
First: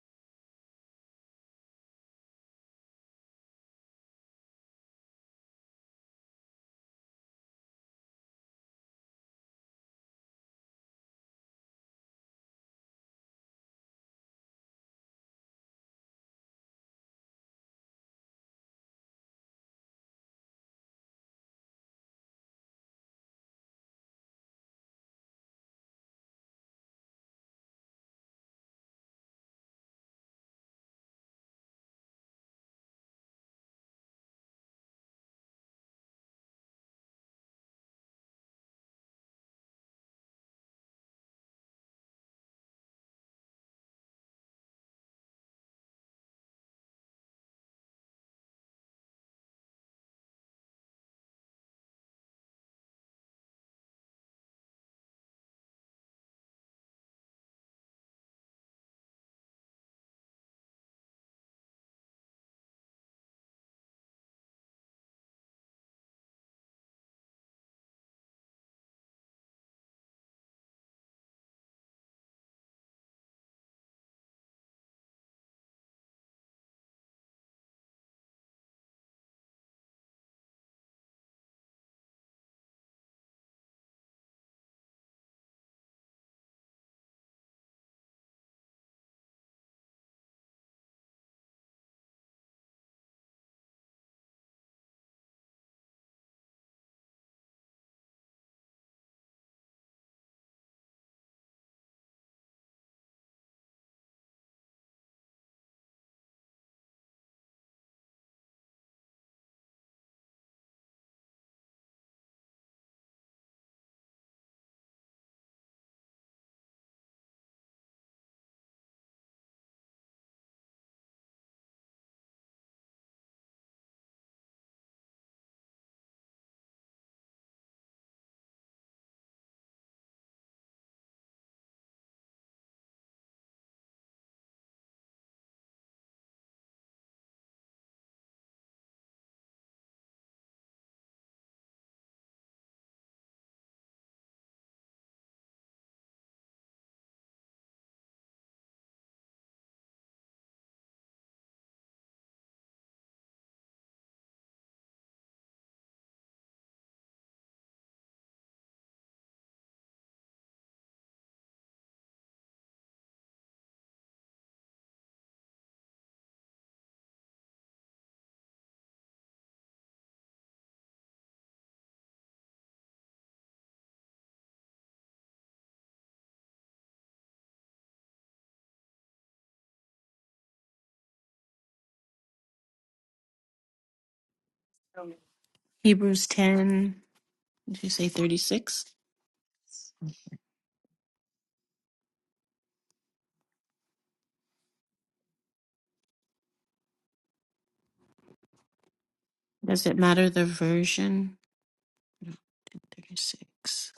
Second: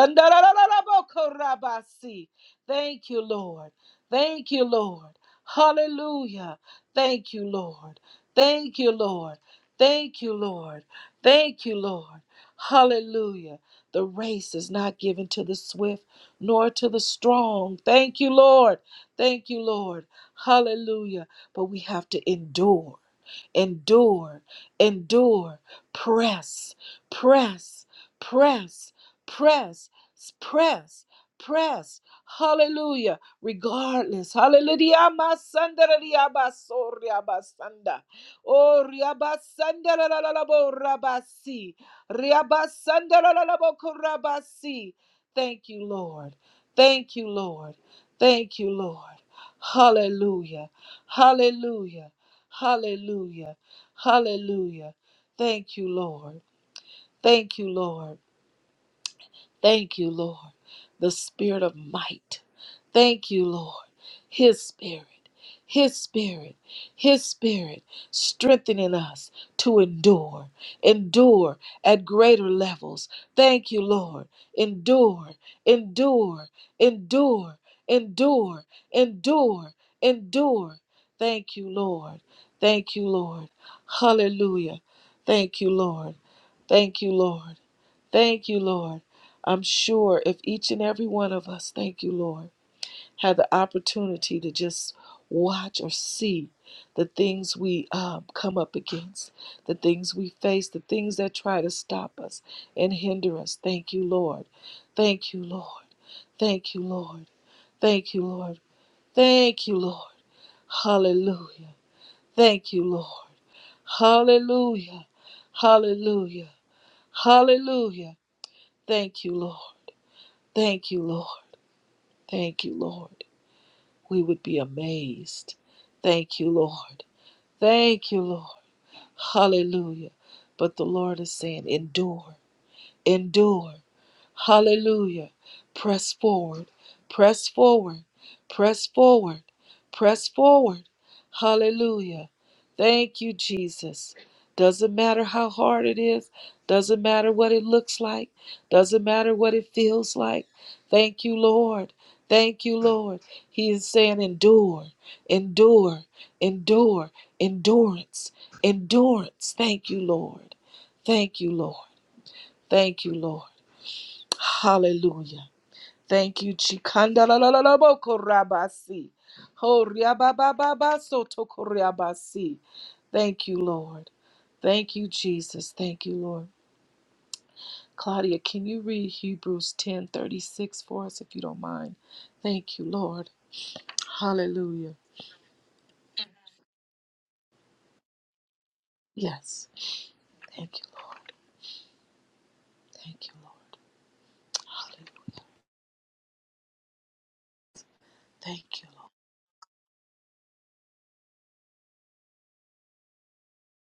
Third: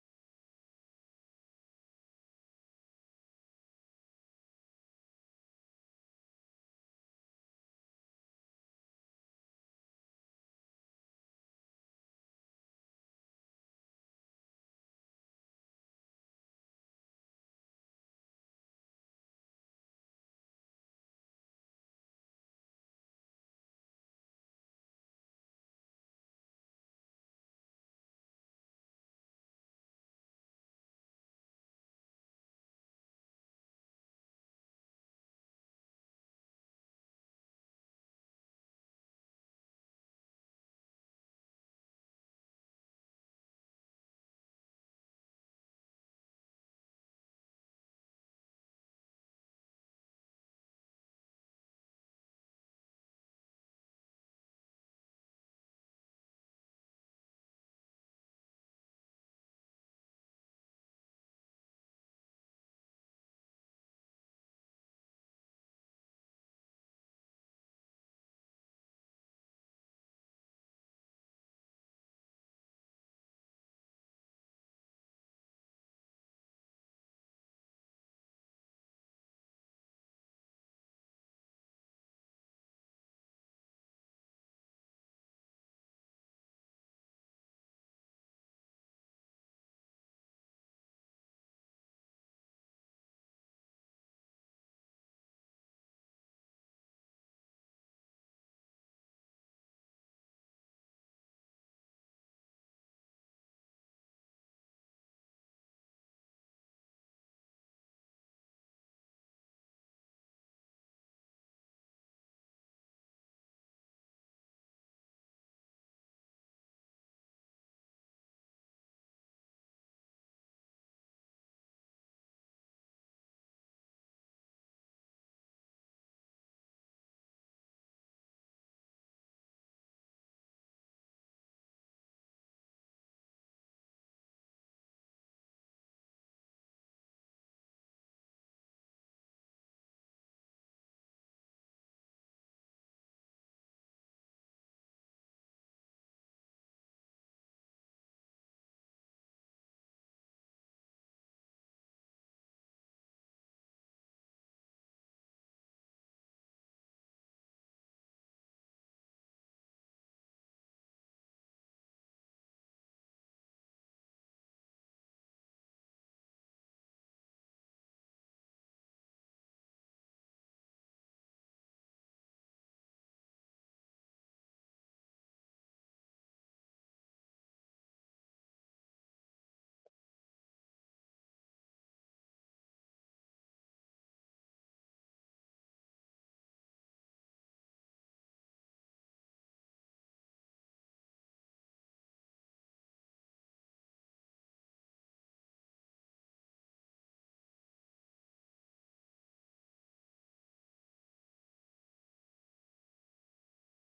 Speaker 1: Thank you, Lord. Thank you, Lord. Hallelujah. Thank you, Lord. Thank you, Lord. Thank you, Lord. Thank you, Lord. Hallelujah. The race is not given to the swift nor to the strong. Thank you, Lord. Thank you, Lord. Hallelujah. But we have to endure endure, endure, press, press, press, press, press, press. Hallelujah. Regardless. Hallelujah. Masandara riabaso riabasanda. Oh, riabasandara lalabo rabasi. Riabasandara lalabo korabasi. Thank you, Lord. Thank you, Lord. Thank you, Lord. Hallelujah. Hallelujah. Hallelujah. Hallelujah. Thank you, Lord. Thank you, Lord. Thank you, Lord, the spirit of might. Thank you, Lord, His spirit, His spirit, His spirit strengthening us to endure, endure at greater levels. Thank you, Lord, endure, endure, endure, endure, endure, endure. Thank you, Lord. Thank you, Lord. Hallelujah. Thank you, Lord. Thank you, Lord. Thank you, Lord. I'm sure if each and every one of us, thank you, Lord, had the opportunity to just watch or see the things we um, come up against, the things we face, the things that try to stop us and hinder us. Thank you, Lord. Thank you, Lord. Thank you, Lord. Thank you, Lord. Thank you, Lord. Hallelujah. Thank you, Lord. Hallelujah. Hallelujah. Hallelujah. Thank you, Lord. Thank you, Lord. Thank you, Lord. We would be amazed. Thank you, Lord. Thank you, Lord. Hallelujah. But the Lord is saying, endure, endure. Hallelujah. Press forward, press forward, press forward, press forward. Hallelujah. Thank you, Jesus. Doesn't matter how hard it is, doesn't matter what it looks like, doesn't matter what it feels like. Thank you, Lord. Thank you, Lord. He is saying, endure, endure, endure, endurance, endurance. Thank you, Lord. Thank you, Lord. Thank you, Lord. Hallelujah. Thank you, Chikandalalabokorabasi. Horiababababasotokorabasi. Thank you, Lord. Thank you, Jesus. Thank you, Lord. Claudia, can you read Hebrews 10 36 for us if you don't mind? Thank you, Lord. Hallelujah.
Speaker 3: Hebrews 10, did you say 36,
Speaker 1: Yes. Thank you, Lord. Thank you, Lord. Hallelujah. Thank you, Lord.
Speaker 3: does it matter the version? No, ten 36.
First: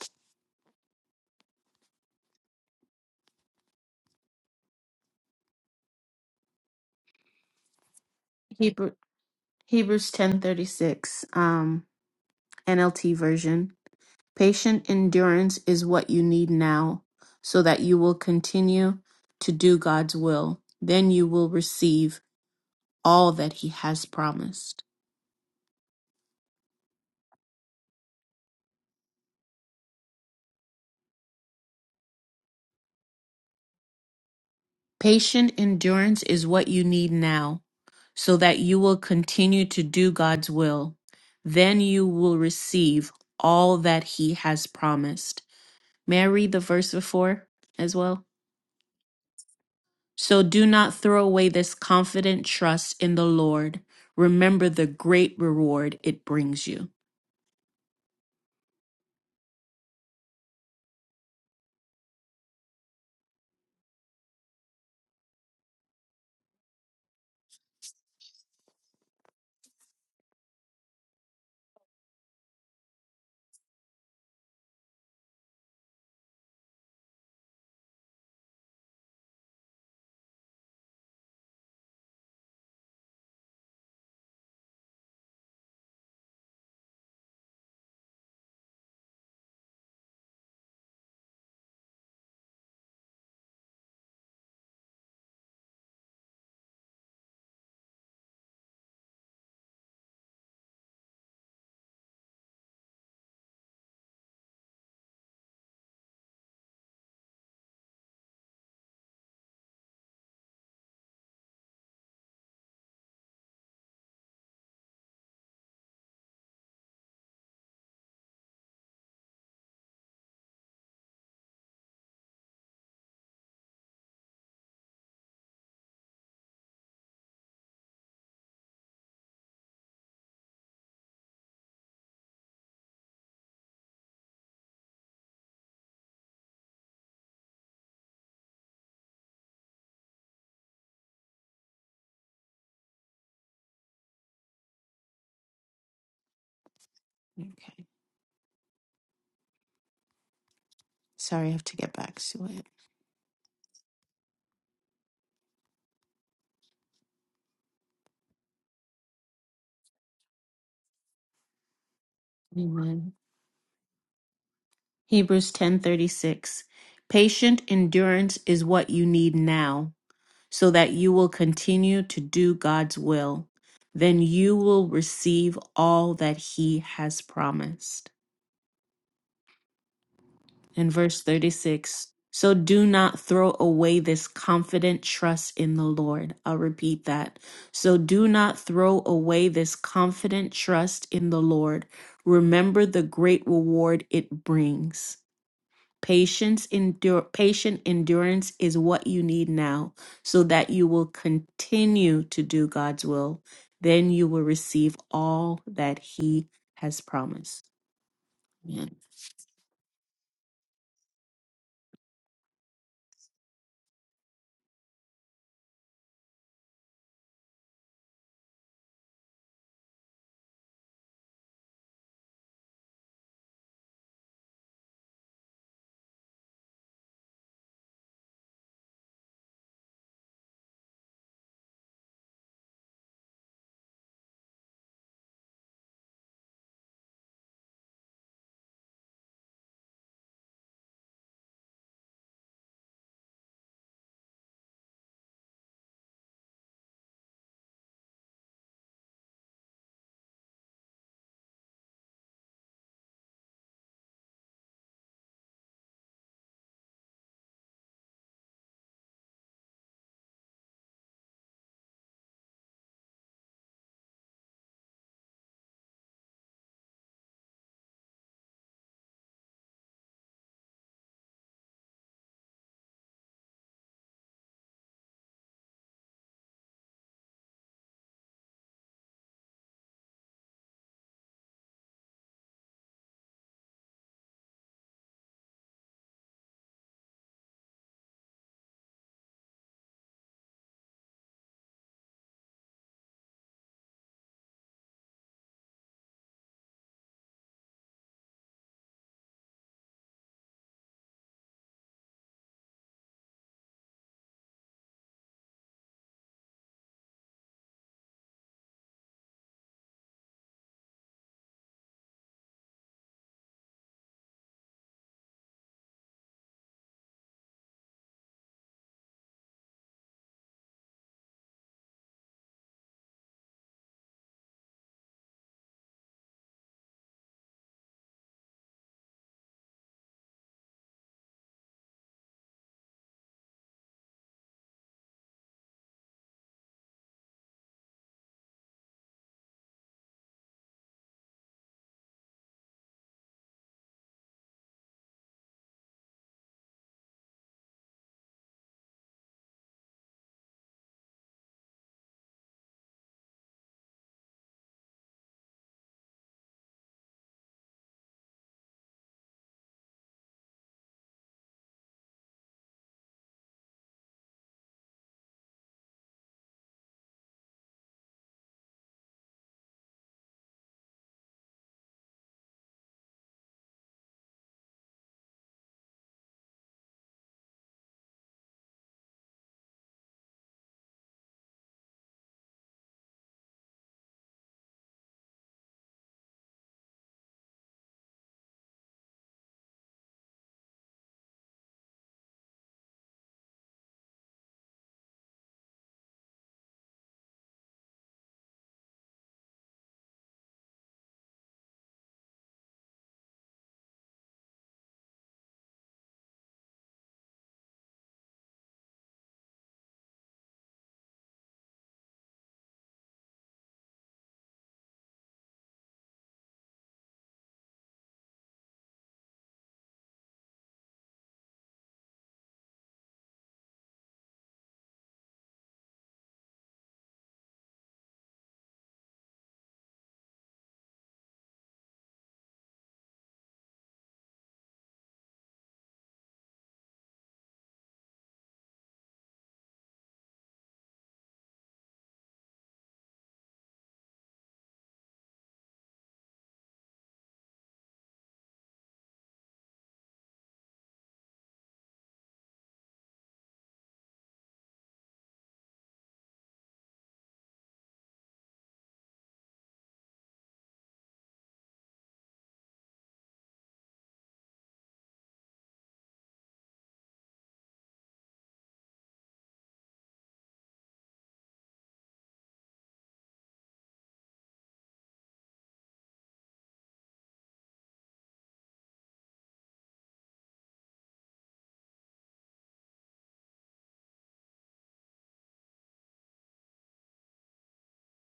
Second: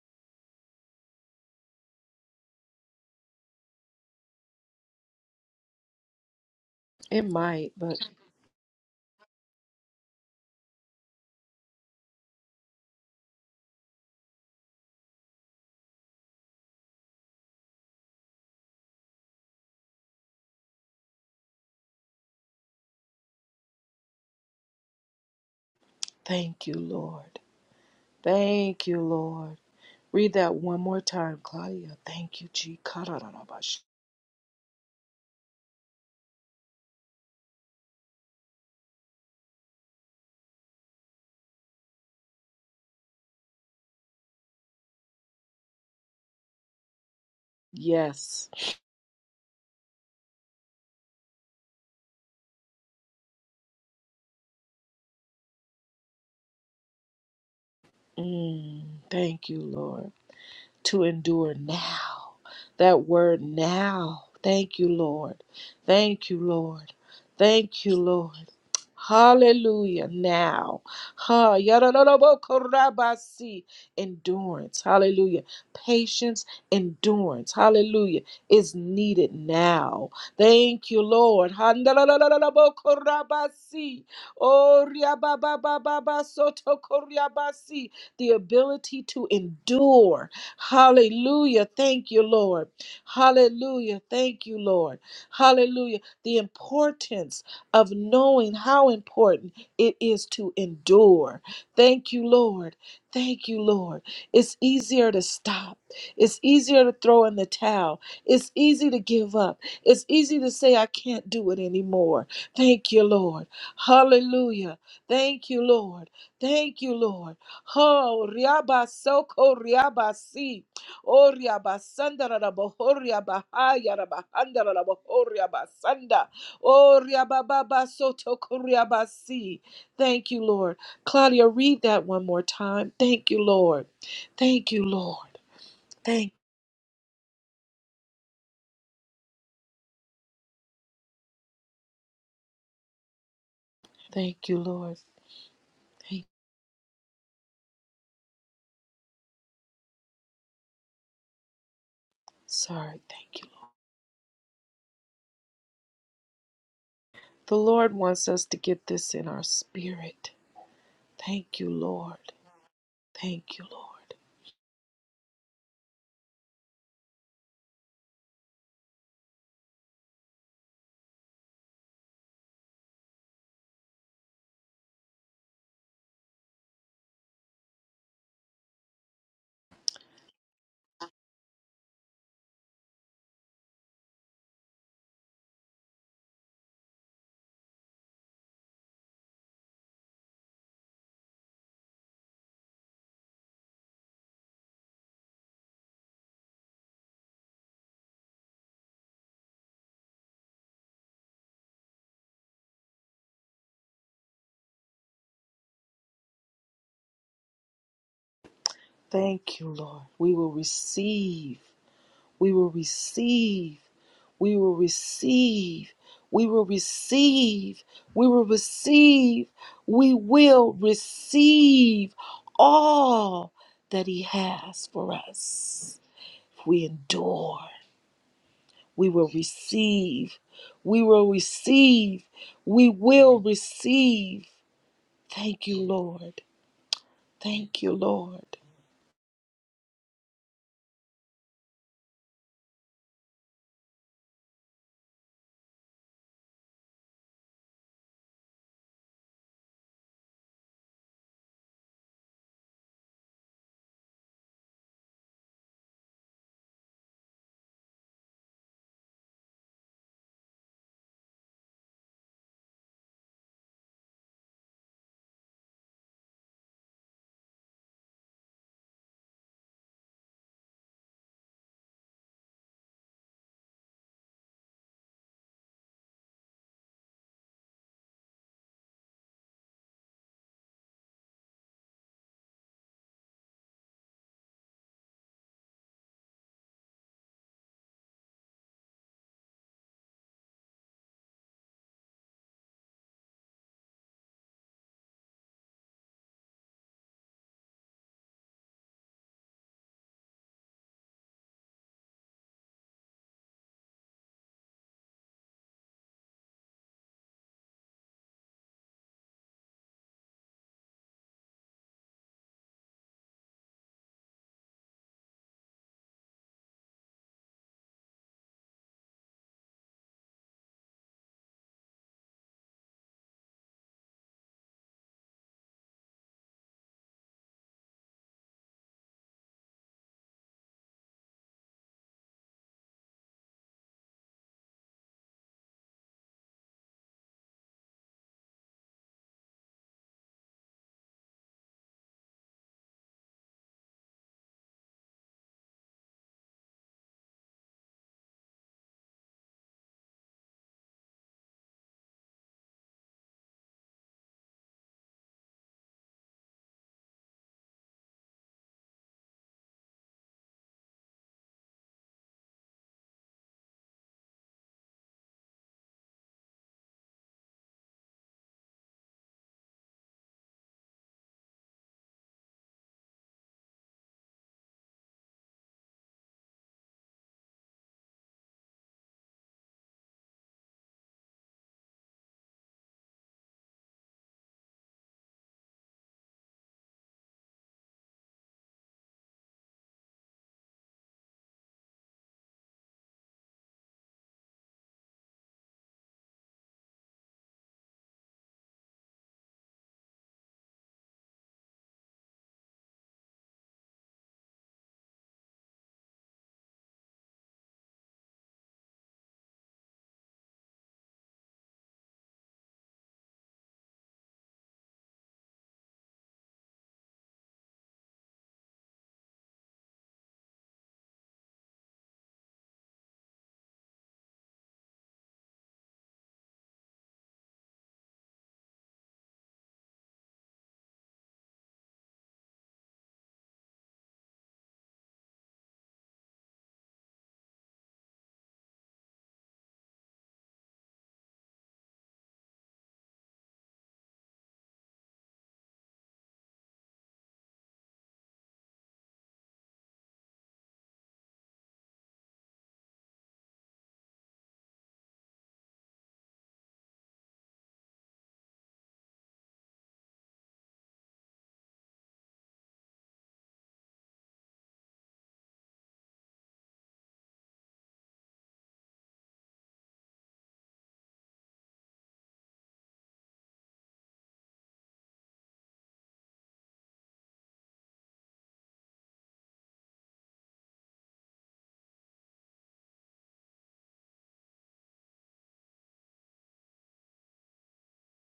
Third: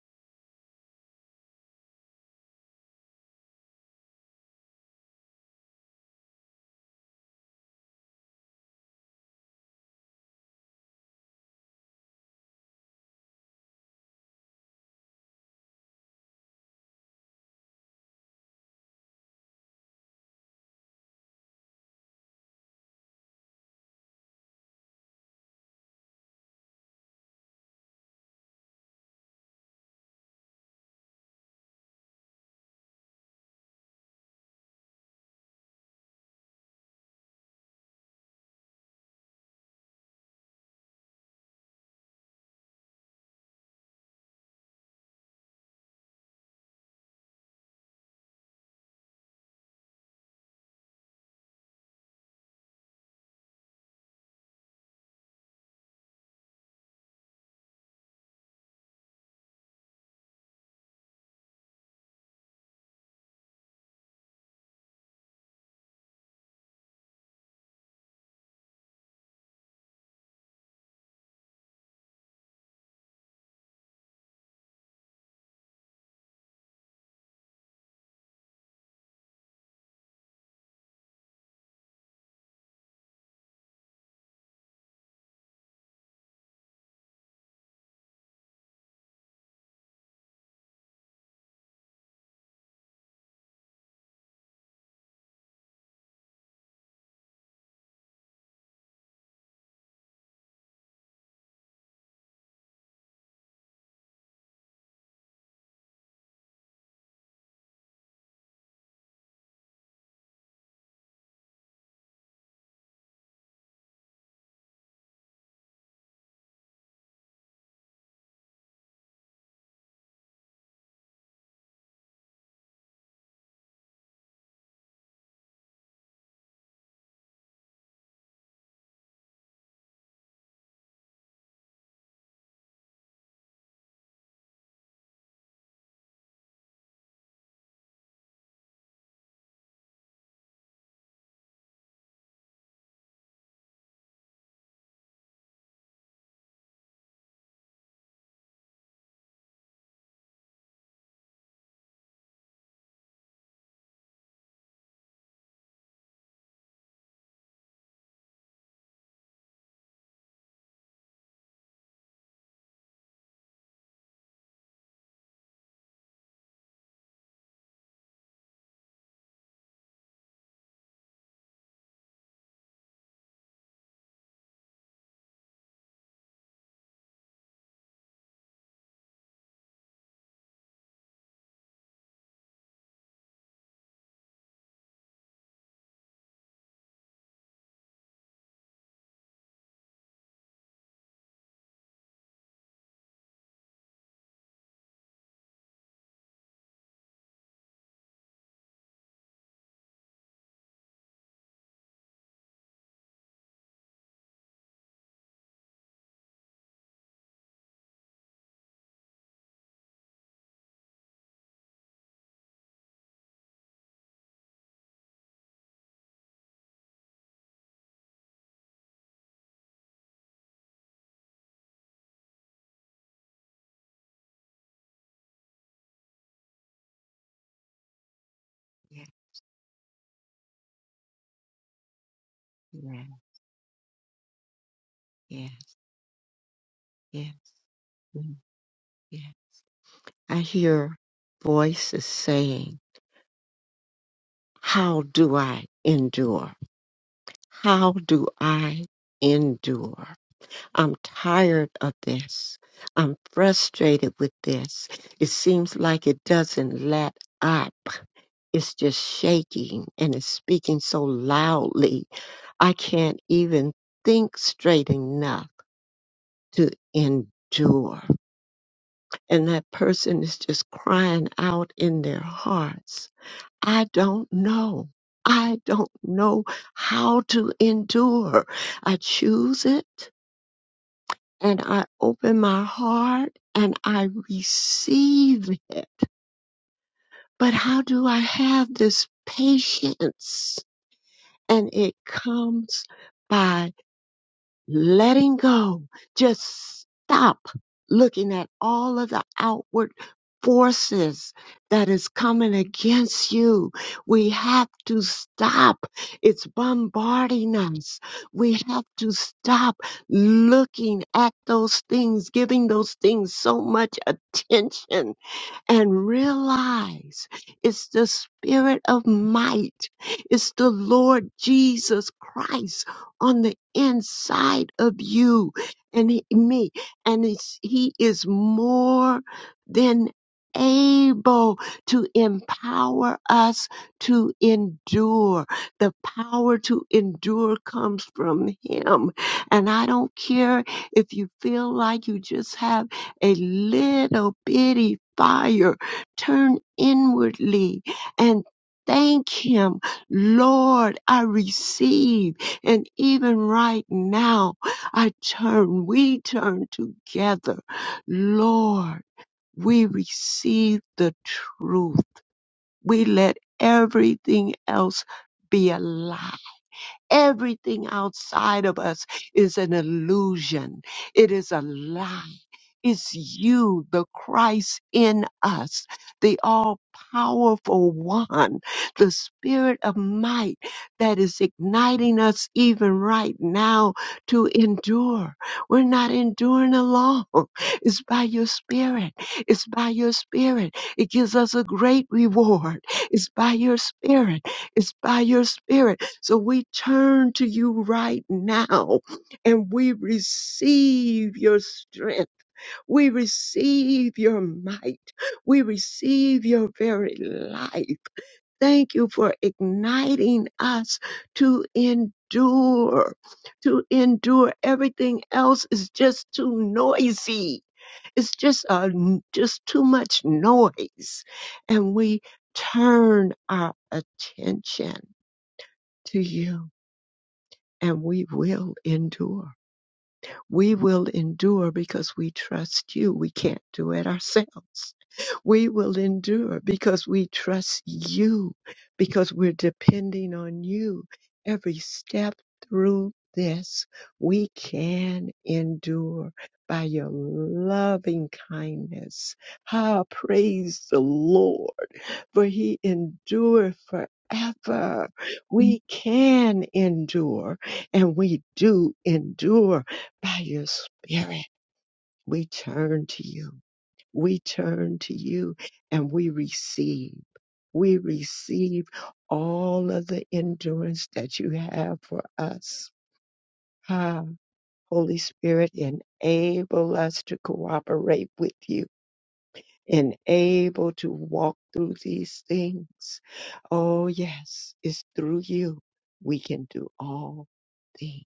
Speaker 1: It might, but
Speaker 3: Hebrew, Hebrews 10 36. um, NLT version. Patient endurance is what you need now so that you will continue to do God's will. Then you will receive all that he has promised.
Speaker 1: thank you, Lord. Thank you, Lord. Read that one more time, Claudia. Thank you, G.
Speaker 3: Patient endurance is what you need now, so that you will continue to do God's will. Then you will receive all that He has promised. May I read the verse before as well?
Speaker 1: Yes.
Speaker 3: So do not throw away this confident trust in the Lord. Remember the great reward it brings you.
Speaker 1: Mm, thank you, Lord. To endure now. That word now. Thank you, Lord. Thank you, Lord. Thank you, Lord. Hallelujah. Now. Ha yadadadabokorabasi. endurance. Hallelujah. Patience, endurance. Hallelujah. Is needed now. Thank you, Lord. Handalalabokorabasi. Oh riabababababasotokoryabasi. the ability to endure. Hallelujah. Thank you, Lord. Hallelujah. Thank you, Lord. Hallelujah. The importance of knowing how important it is to endure. Thank you, Lord. Thank you, Lord. It's easier to stop. It's easier to throw in the towel. It's easy to give up. It's easy to say, I can't do it anymore. Thank you, Lord. Hallelujah. Thank you, Lord. Thank you, Lord. Oh, riaba soko riaba si. Oh, riaba sanda raba, oh, riaba haya raba, handa raba, oh, riaba Oh, riababa soto kuriabasi. Thank you, Lord. Claudia, read that one more time. Thank you, Lord. Thank you, Lord. Thank, thank you, Lord. Thank,
Speaker 3: Okay. Sorry, I have to get back to it.
Speaker 1: sorry, thank you. Lord. The Lord wants us to get this in our spirit. Thank you, Lord.
Speaker 3: Amen.
Speaker 1: Thank you, Lord.
Speaker 3: Hebrews 10:36. Patient endurance is what you need now so that you will continue to do God's will. Then you will receive all that He has promised. In verse 36 So do not throw away this confident trust in the Lord. I'll repeat that. So do not throw away this confident trust in the Lord. Remember the great reward it brings. Patience endure patient endurance is what you need now so that you will continue to do God's will. Then you will receive all that he has promised. Amen.
Speaker 1: Thank you, Lord. We will receive. We will receive. We will receive. We will receive. We will receive. We will receive all that He has for us. If we endure,
Speaker 2: Yeah,
Speaker 1: we will receive. We will receive. We
Speaker 2: yeah,
Speaker 1: will receive.
Speaker 2: yeah,
Speaker 1: Thank you, Lord.
Speaker 2: yes,
Speaker 1: Thank you,
Speaker 2: yeah,
Speaker 1: Lord.
Speaker 2: yeah. I hear voices saying, How do I endure? How do I endure? I'm tired of this. I'm frustrated with this. It seems like it doesn't let up. It's just shaking and it's speaking so loudly. I can't even think straight enough to endure. And that person is just crying out in their hearts. I don't know. I don't know how to endure. I choose it and I open my heart and I receive it. But how do I have this patience? and it comes by letting go. Just stop looking at all of the outward forces that is coming against you. We have to stop. It's bombarding us. We have to stop looking at those things, giving those things so much attention and realize it's the spirit of might. It's the Lord Jesus Christ on the inside of you and he- me. And it's, he is more than able to empower us to endure. The power to endure comes from him. And I don't care if you feel like you just have a little bitty fire. Turn inwardly and thank Him. Lord, I receive. And even right now, I turn, we turn together. Lord, we receive the truth. We let everything else be a lie. Everything outside of us is an illusion. It is a lie. It's you, the Christ in us, the all powerful one, the spirit of might that is igniting us even right now to endure. We're not enduring alone. It's by your spirit. It's by your spirit. It gives us a great reward. It's by your spirit. It's by your spirit. So we turn to you right now and we receive your strength we receive your might. We receive your very life. Thank you for igniting us to endure. To endure everything else is just too noisy. It's just a, just too much noise. And we turn our attention to you and we will endure. We will endure because we trust you. We can't do it ourselves. We will endure because we trust you, because we're depending on you every step through this. We can endure by your loving kindness. Ah, praise the Lord, for he endureth forever. We can endure and we do endure by your spirit. We turn to you. We turn to you and we receive. We receive all of the endurance that you have for us. Ah, Holy Spirit, enable us to cooperate with you and able to walk through these things. Oh, yes, it's through you we can do all things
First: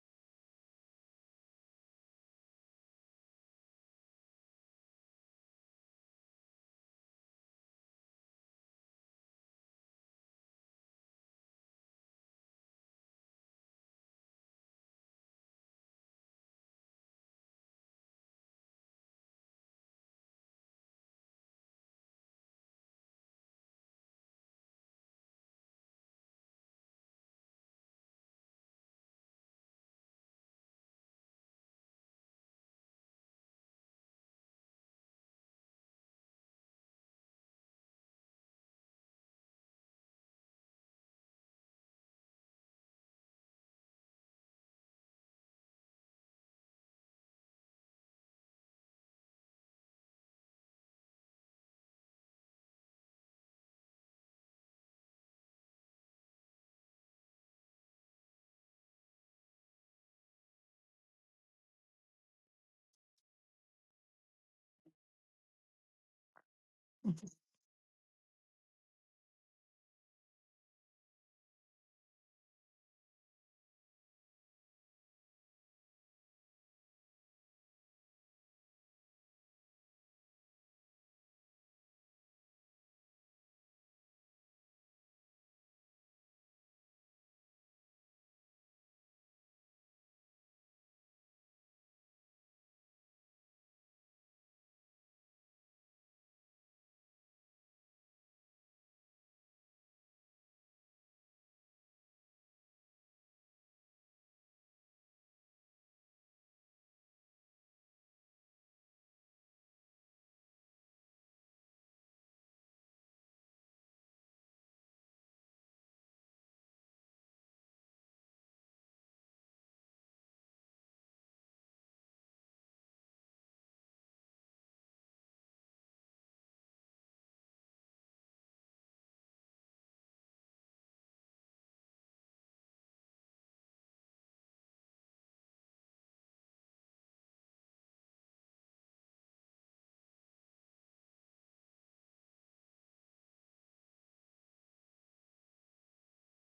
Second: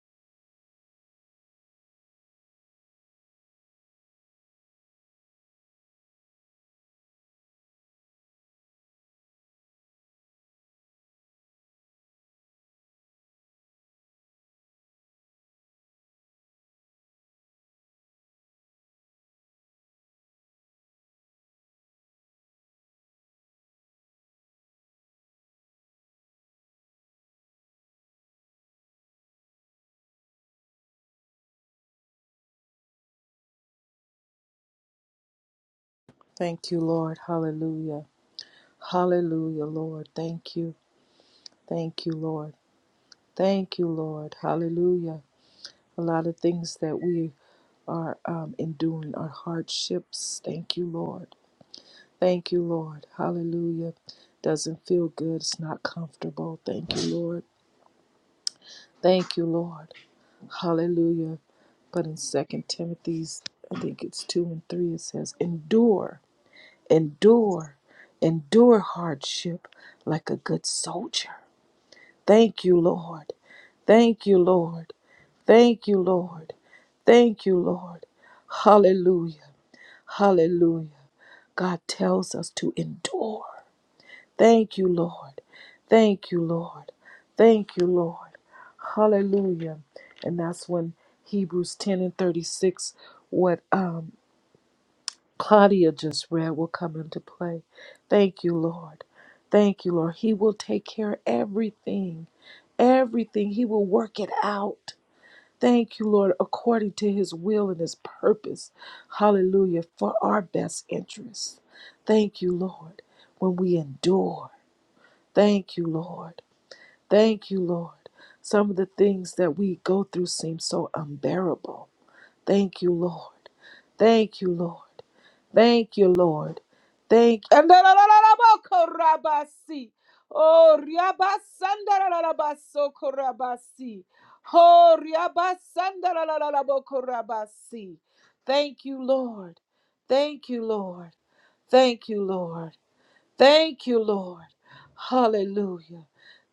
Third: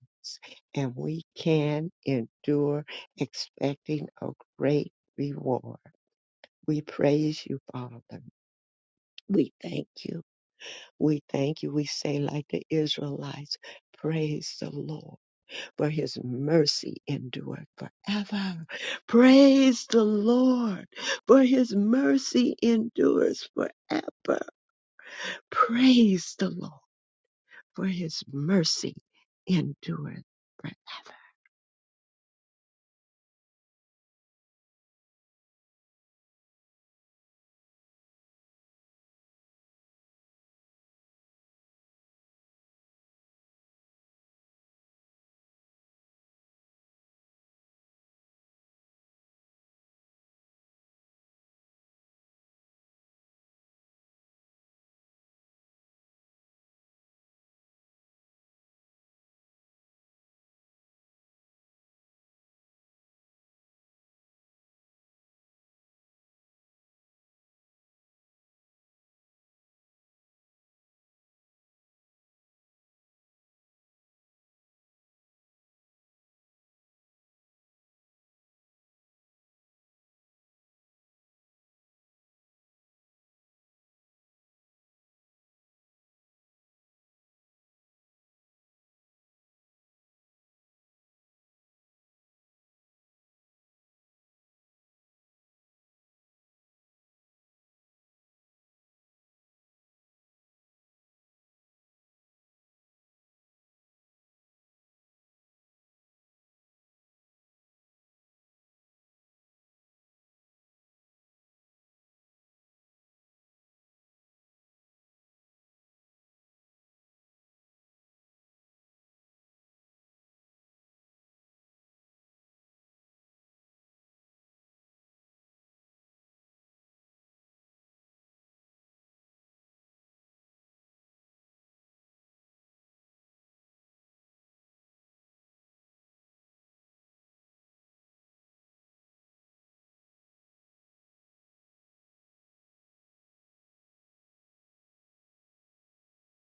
Speaker 2: and we can endure expecting a great reward. We praise you, Father. We thank you. We thank you. We say, like the Israelites, praise the Lord for his mercy endureth forever. Praise the Lord, for his mercy endures forever. Praise the Lord, for his mercy endureth forever.
Speaker 1: Thank you, Lord. Hallelujah. Hallelujah, Lord. Thank you. Thank you, Lord. Thank you, Lord. Hallelujah. A lot of things that we are um, enduring are hardships. Thank you, Lord. Thank you, Lord. Hallelujah. Doesn't feel good. It's not comfortable. Thank you, Lord. Thank you, Lord. Hallelujah. But in Second Timothy's, I think it's 2 and 3, it says, Endure, endure, endure hardship like a good soldier. Thank you, Lord. Thank you, Lord. Thank you, Lord. Thank you, Lord. Hallelujah. Hallelujah. God tells us to endure. Thank you, Lord. Thank you, Lord. Thank you, Lord. Hallelujah. And that's when Hebrews 10 and 36, what um, Claudia just read, will come into play. Thank you, Lord. Thank you, Lord. He will take care of everything. Everything. He will work it out. Thank you, Lord, according to his will and his purpose. Hallelujah, for our best interests. Thank you, Lord, when we endure. Thank you, Lord. Thank you, Lord. Some of the things that we go through seem so unbearable. Thank you, Lord. Thank you, Lord. Thank you, Lord. Thank and da- da- da- da- da- bo Andarararabokorabasi. Oh, riabasandarararabasokorabasi. Oh, riabasanda da- da- da- da- bo riabasandarararabokorabasi. Thank you, Lord. Thank you, Lord. Thank you, Lord. Thank you, Lord. Hallelujah.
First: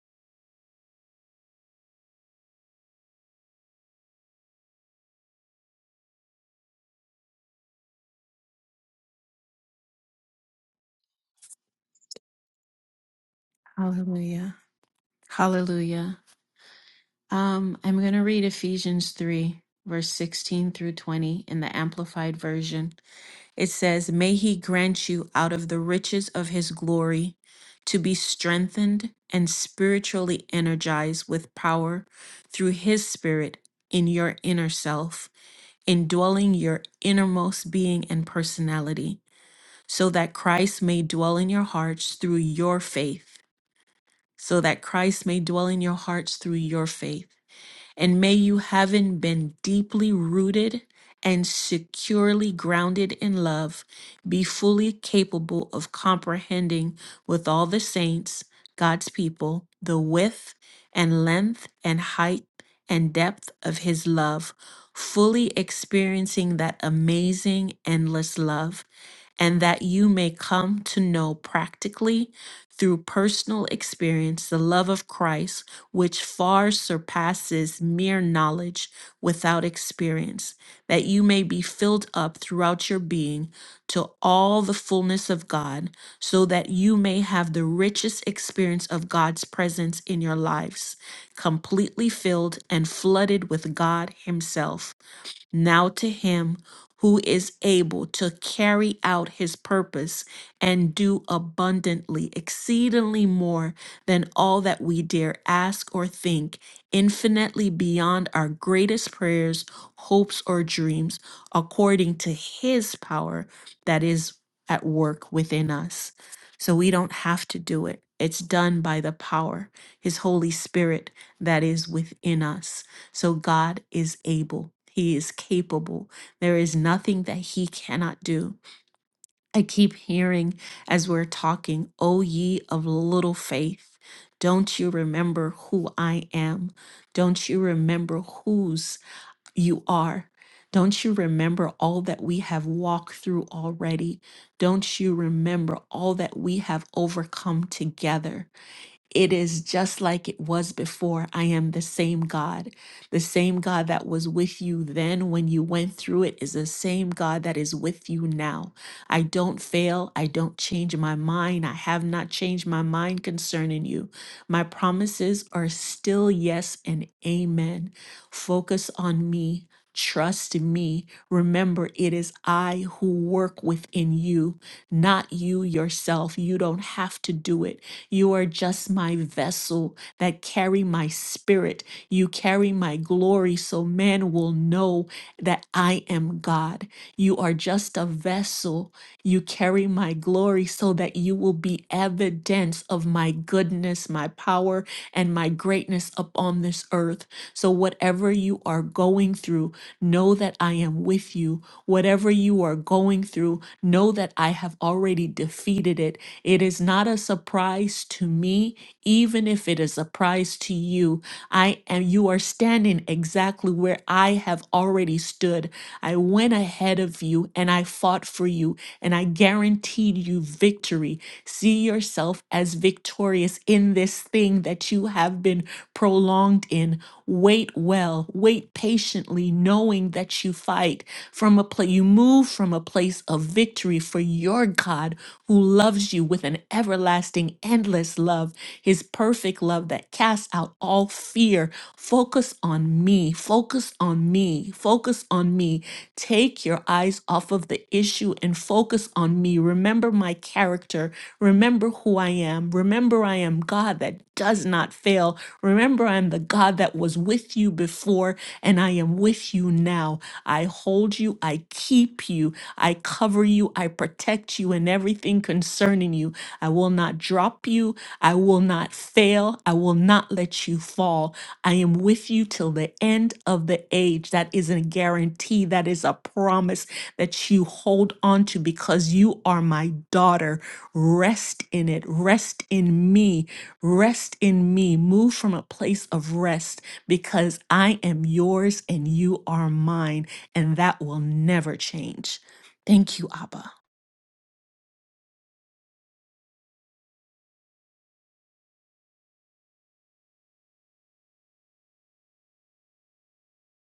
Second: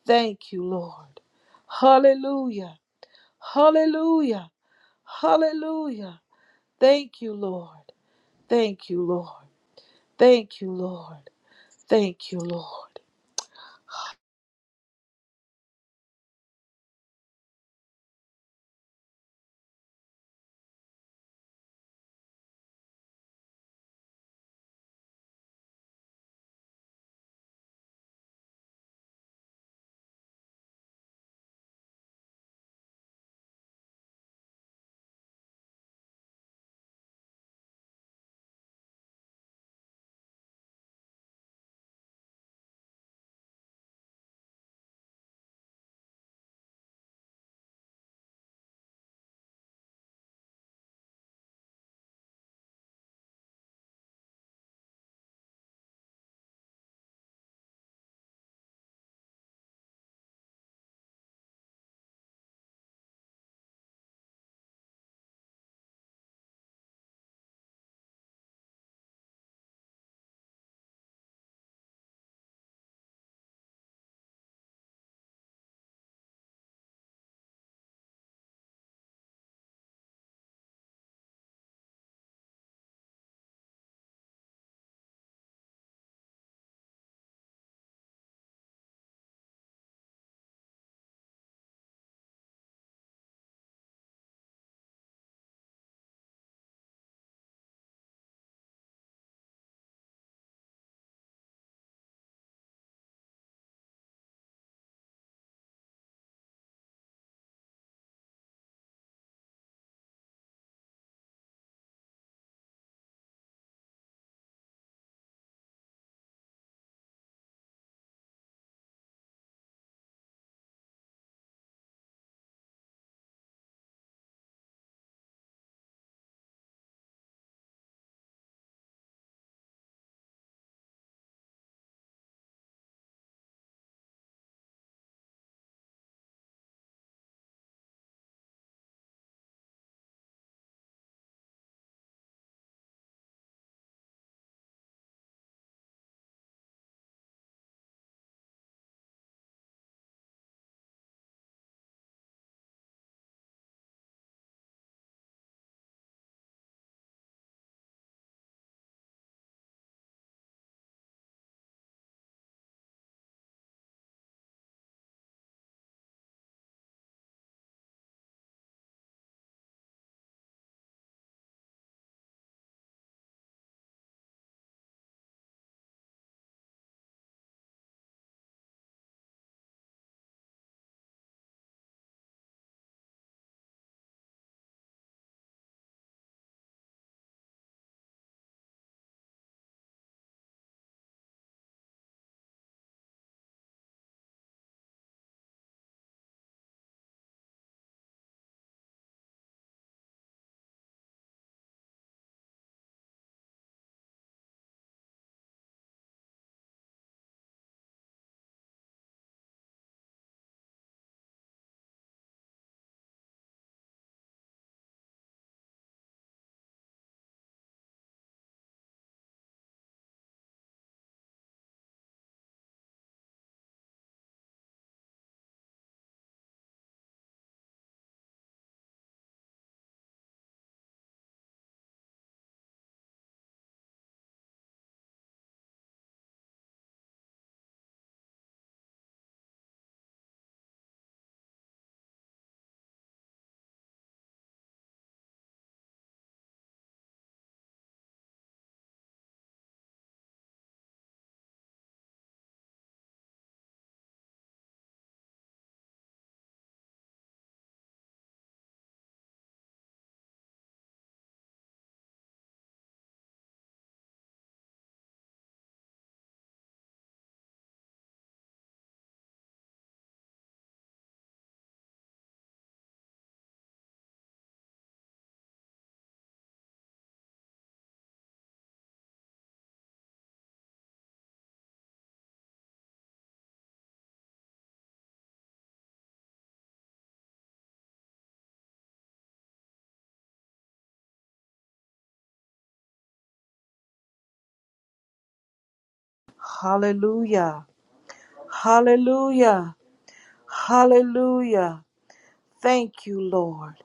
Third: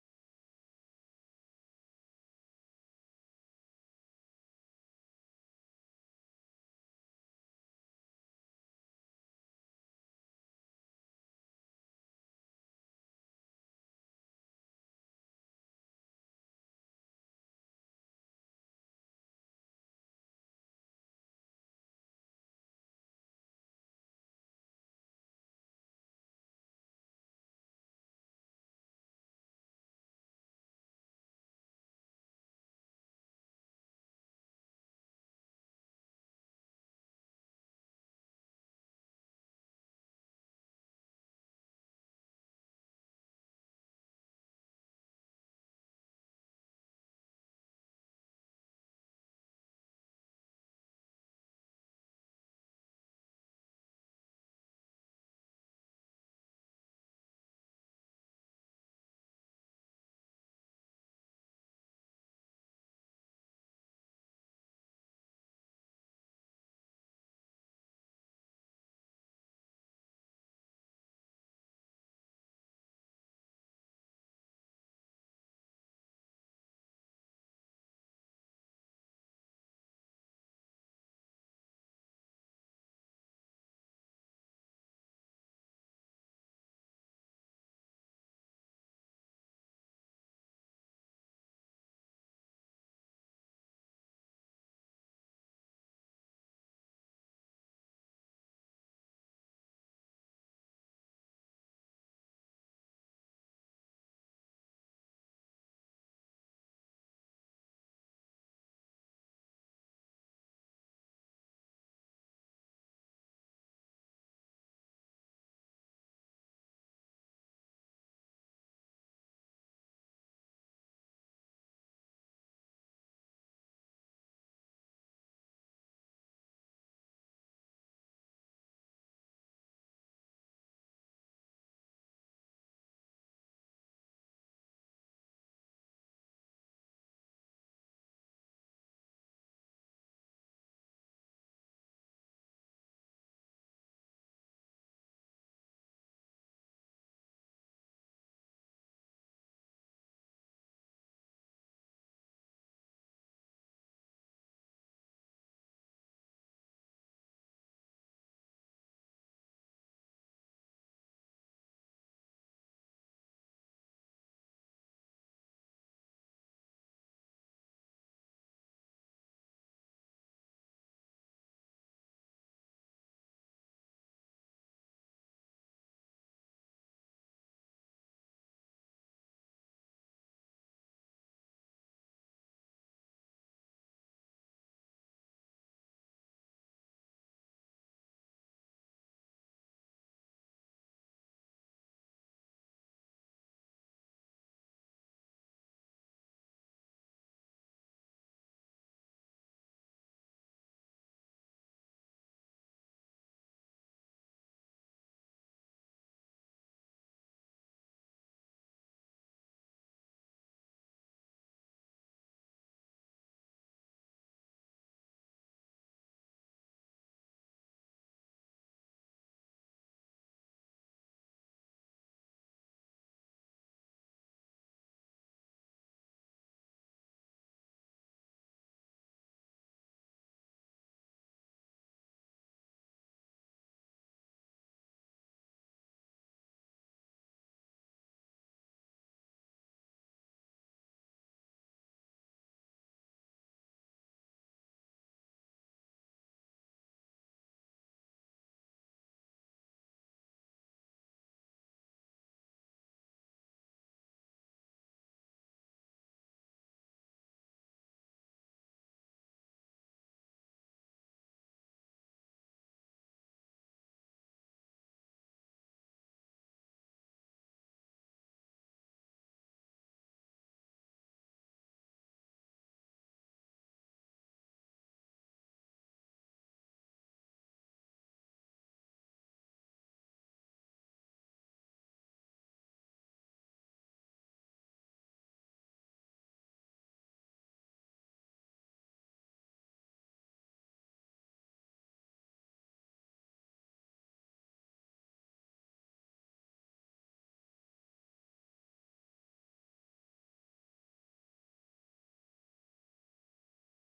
Speaker 1: Thank you, Lord. Hallelujah. Hallelujah. Hallelujah. Thank you, Lord. Thank you, Lord. Thank you, Lord. Thank you, Lord.
Speaker 3: Hallelujah. Hallelujah. Um I'm going to read Ephesians 3 verse 16 through 20 in the amplified version. It says, May he grant you out of the riches of his glory to be strengthened and spiritually energized with power through his spirit in your inner self, indwelling your innermost being and personality, so that Christ may dwell in your hearts through your faith. So that Christ may dwell in your hearts through your faith and may you, having been deeply rooted and securely grounded in love, be fully capable of comprehending with all the saints, God's people, the width and length and height and depth of his love, fully experiencing that amazing, endless love, and that you may come to know practically through personal experience the love of Christ, which far surpasses mere knowledge without experience, that you may be filled up throughout your being to all the fullness of God, so that you may have the richest experience of God's presence in your lives, completely filled and flooded with God Himself. Now to him who is able to carry out his purpose and do abundantly, exceedingly more than all that we dare ask or think, infinitely beyond our greatest prayers, hopes, or dreams, according to his power that is at work within us. So we don't have to do it. It's done by the power, his Holy Spirit that is within us. So God is able. He is capable. There is nothing that he cannot do. I keep hearing as we're talking, O ye of little faith, don't you remember who I am? Don't you remember whose you are? Don't you remember all that we have walked through already? Don't you remember all that we have overcome together? It is just like it was before. I am the same God. The same God that was with you then when you went through it is the same God that is with you now. I don't fail. I don't change my mind. I have not changed my mind concerning you. My promises are still yes and amen. Focus on me. Trust me. Remember, it is I who work within you, not you yourself. You don't have to do it. You are just my vessel that carry my spirit. You carry my glory so man will know that I am God. You are just a vessel. You carry my glory so that you will be evidence of my goodness, my power, and my greatness upon this earth. So whatever you are going through, know that I am with you. Whatever you are going through, know that I have already defeated it it is not a surprise to me, even if it is a surprise to you. I am you are standing exactly where I have already stood. I went ahead of you and I fought for you and I guaranteed you victory. See yourself as victorious in this thing that you have been prolonged in. Wait well, wait patiently, knowing that you fight from a place, you move from a place of victory for your God who loves you with an everlasting, endless love, his perfect love that casts out all fear. Focus on me, focus on me, focus on me. Take your eyes off of the issue and focus on me. Remember my character. Remember who I am. Remember I am God that does not fail. Remember I'm the God that was with you before and I am with you now. I hold you, I keep you, I cover you, I protect you in everything concerning you. I will not drop you, I will not fail, I will not let you fall. I am with you till the end of the age. That is a guarantee, that is a promise, that you hold on to because you are my daughter. Rest in it. Rest in me. Rest in me. Move from a place of rest because I am yours and you are mine, and that will never change. Thank you, Abba.
Speaker 1: Hallelujah. Hallelujah. Hallelujah. Thank you, Lord.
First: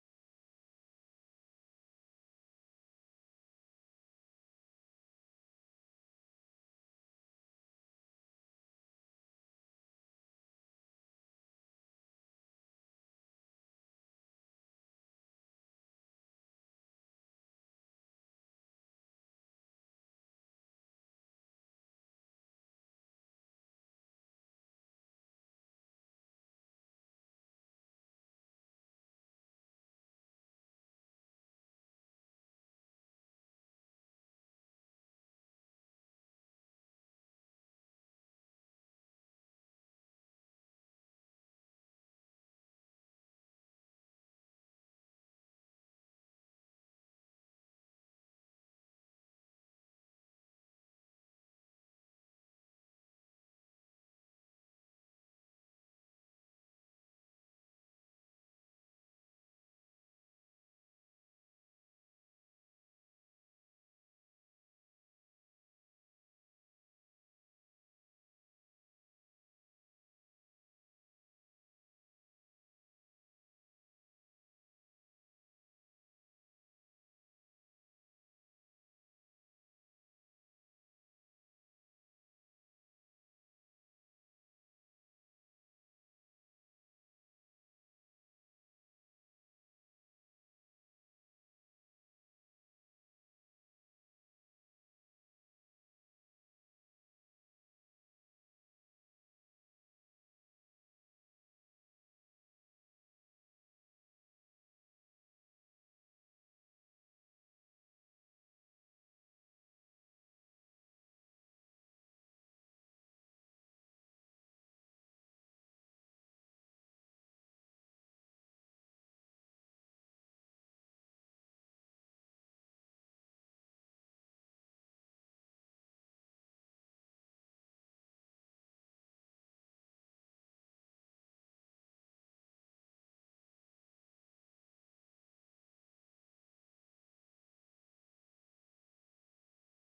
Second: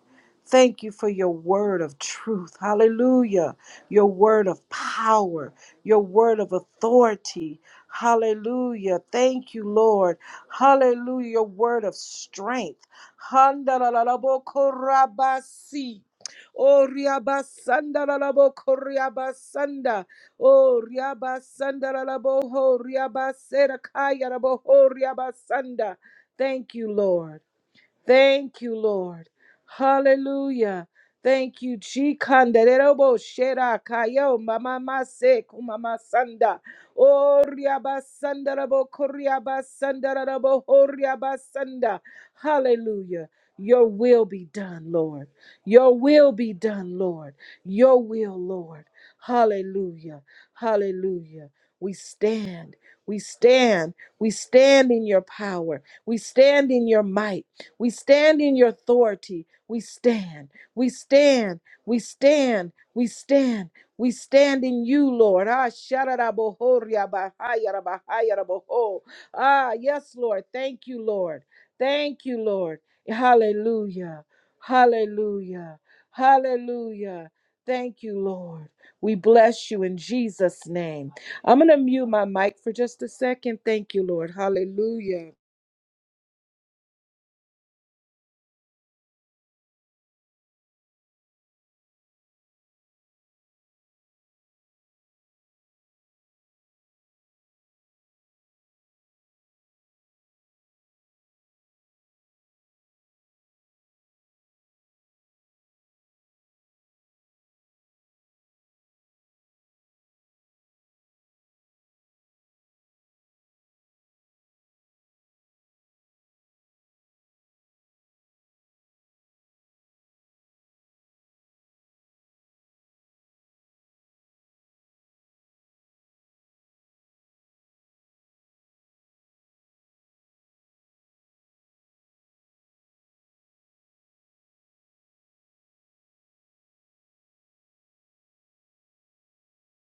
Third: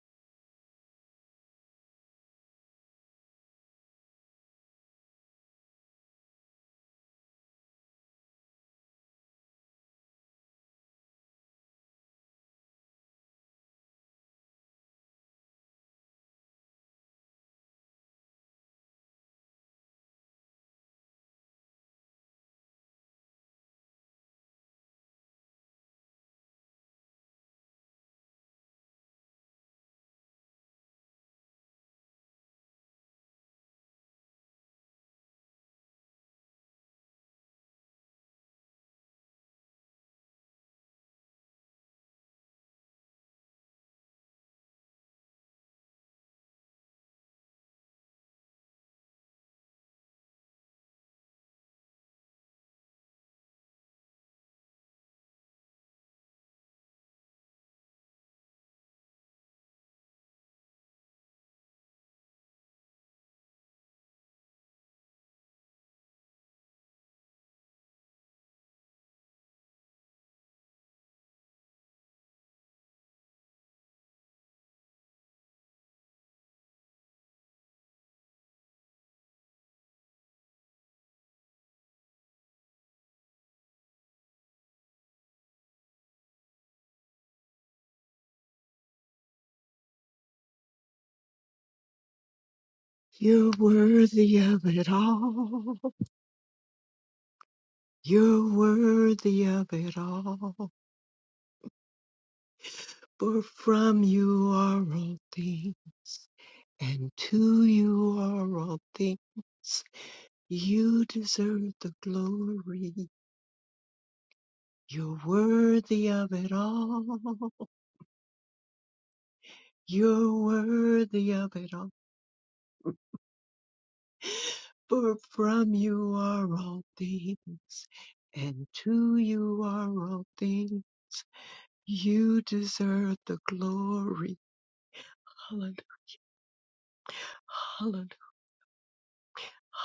Speaker 1: Thank you for your word of truth. Hallelujah. Your word of power, your word of authority. Hallelujah. Thank you, Lord. Hallelujah. Your word of strength. Handalalabokorabasi. Oh, riabasanda lalaboko riabasanda. Oh, riabasanda lalaboho riabasera kaya raboho riabasanda. Thank you, Lord. Thank you, Lord. Hallelujah. Thank you, Chikanderobo Shera Kayo Mama Mase Kumama Sanda Oriaba Sandarabo Koriaba Sandarabo Horiaba Sanda. Hallelujah. Your will be done, Lord. Your will be done, Lord. Your will, Lord. Hallelujah. Hallelujah. We stand. We stand. We stand in your power. We stand in your might. We stand in your authority. We stand. We stand. We stand. We stand. We stand in you, Lord. Ah, shararabohoria bahaya rabahaya raboho. Ah, yes, Lord. Thank you, Lord. Thank you, Lord. Hallelujah. Hallelujah. Hallelujah. Thank you, Lord. We bless you in Jesus' name. I'm going to mute my mic for just a second. Thank you, Lord. Hallelujah.
Speaker 2: You're worthy of it all. You're worthy of it all. For from you are all things, and to you are all things. You deserve the glory. You're worthy of it all. You're worthy of it all. For from you are all things, and to you are all things. You deserve the glory. Hallelujah. Hallelujah.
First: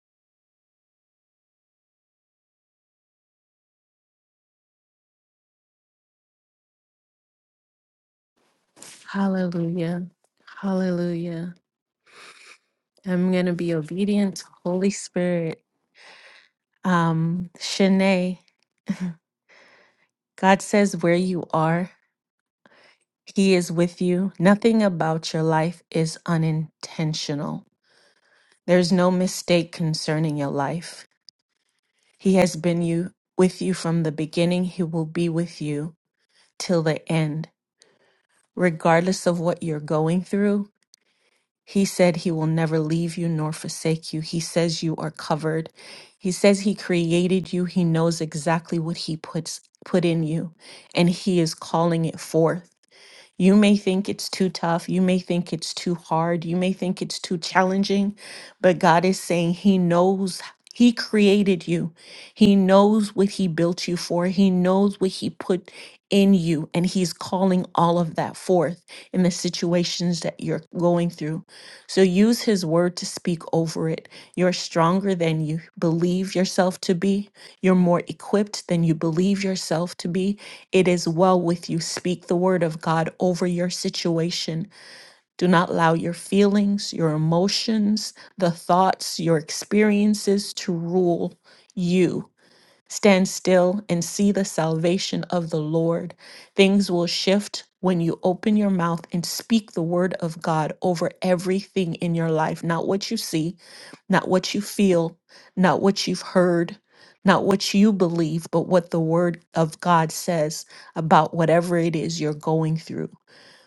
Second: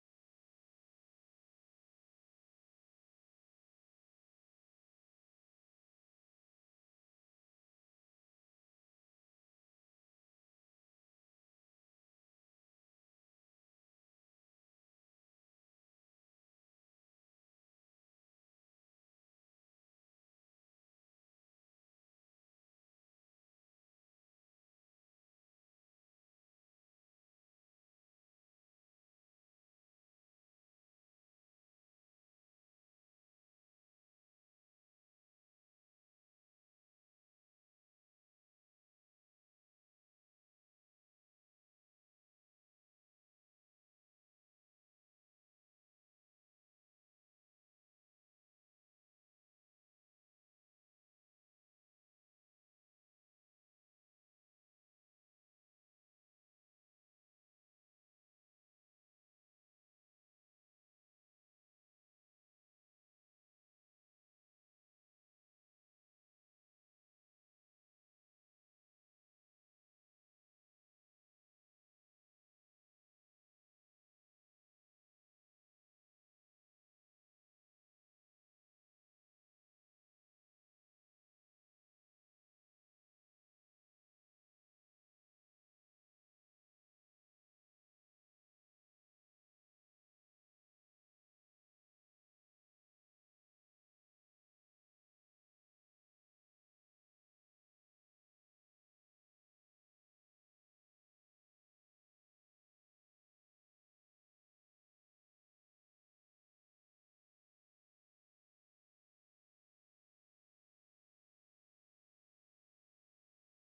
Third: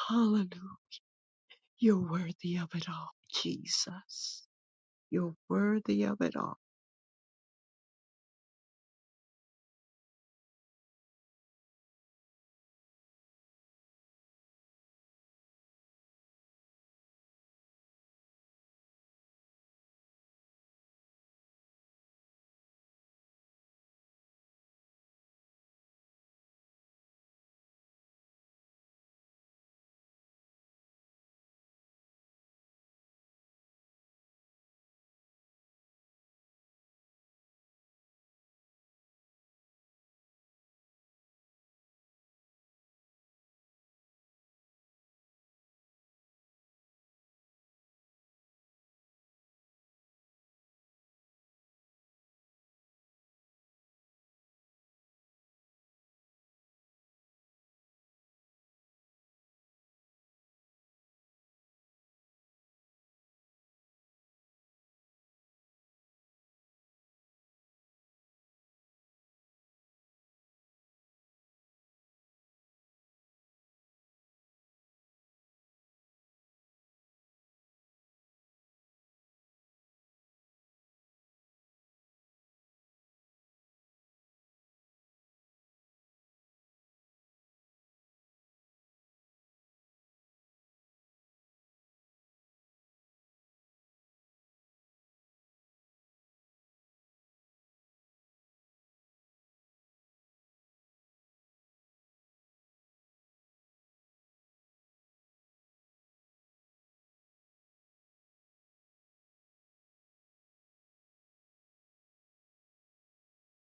Speaker 2: Hallelujah. You're worthy of it all, Jesus. You're worthy of it all.
Speaker 3: Hallelujah. Hallelujah. I'm going to be obedient to Holy Spirit. Um, Shanae, God says where you are. He is with you. Nothing about your life is unintentional. There's no mistake concerning your life. He has been you with you from the beginning. He will be with you till the end. Regardless of what you're going through, he said he will never leave you nor forsake you. He says you are covered. He says he created you. He knows exactly what he puts put in you and he is calling it forth. You may think it's too tough. You may think it's too hard. You may think it's too challenging. But God is saying He knows. He created you. He knows what He built you for. He knows what He put in you. And He's calling all of that forth in the situations that you're going through. So use His word to speak over it. You're stronger than you believe yourself to be. You're more equipped than you believe yourself to be. It is well with you. Speak the word of God over your situation. Do not allow your feelings, your emotions, the thoughts, your experiences to rule you. Stand still and see the salvation of the Lord. Things will shift when you open your mouth and speak the word of God over everything in your life. Not what you see, not what you feel, not what you've heard, not what you believe, but what the word of God says about whatever it is you're going through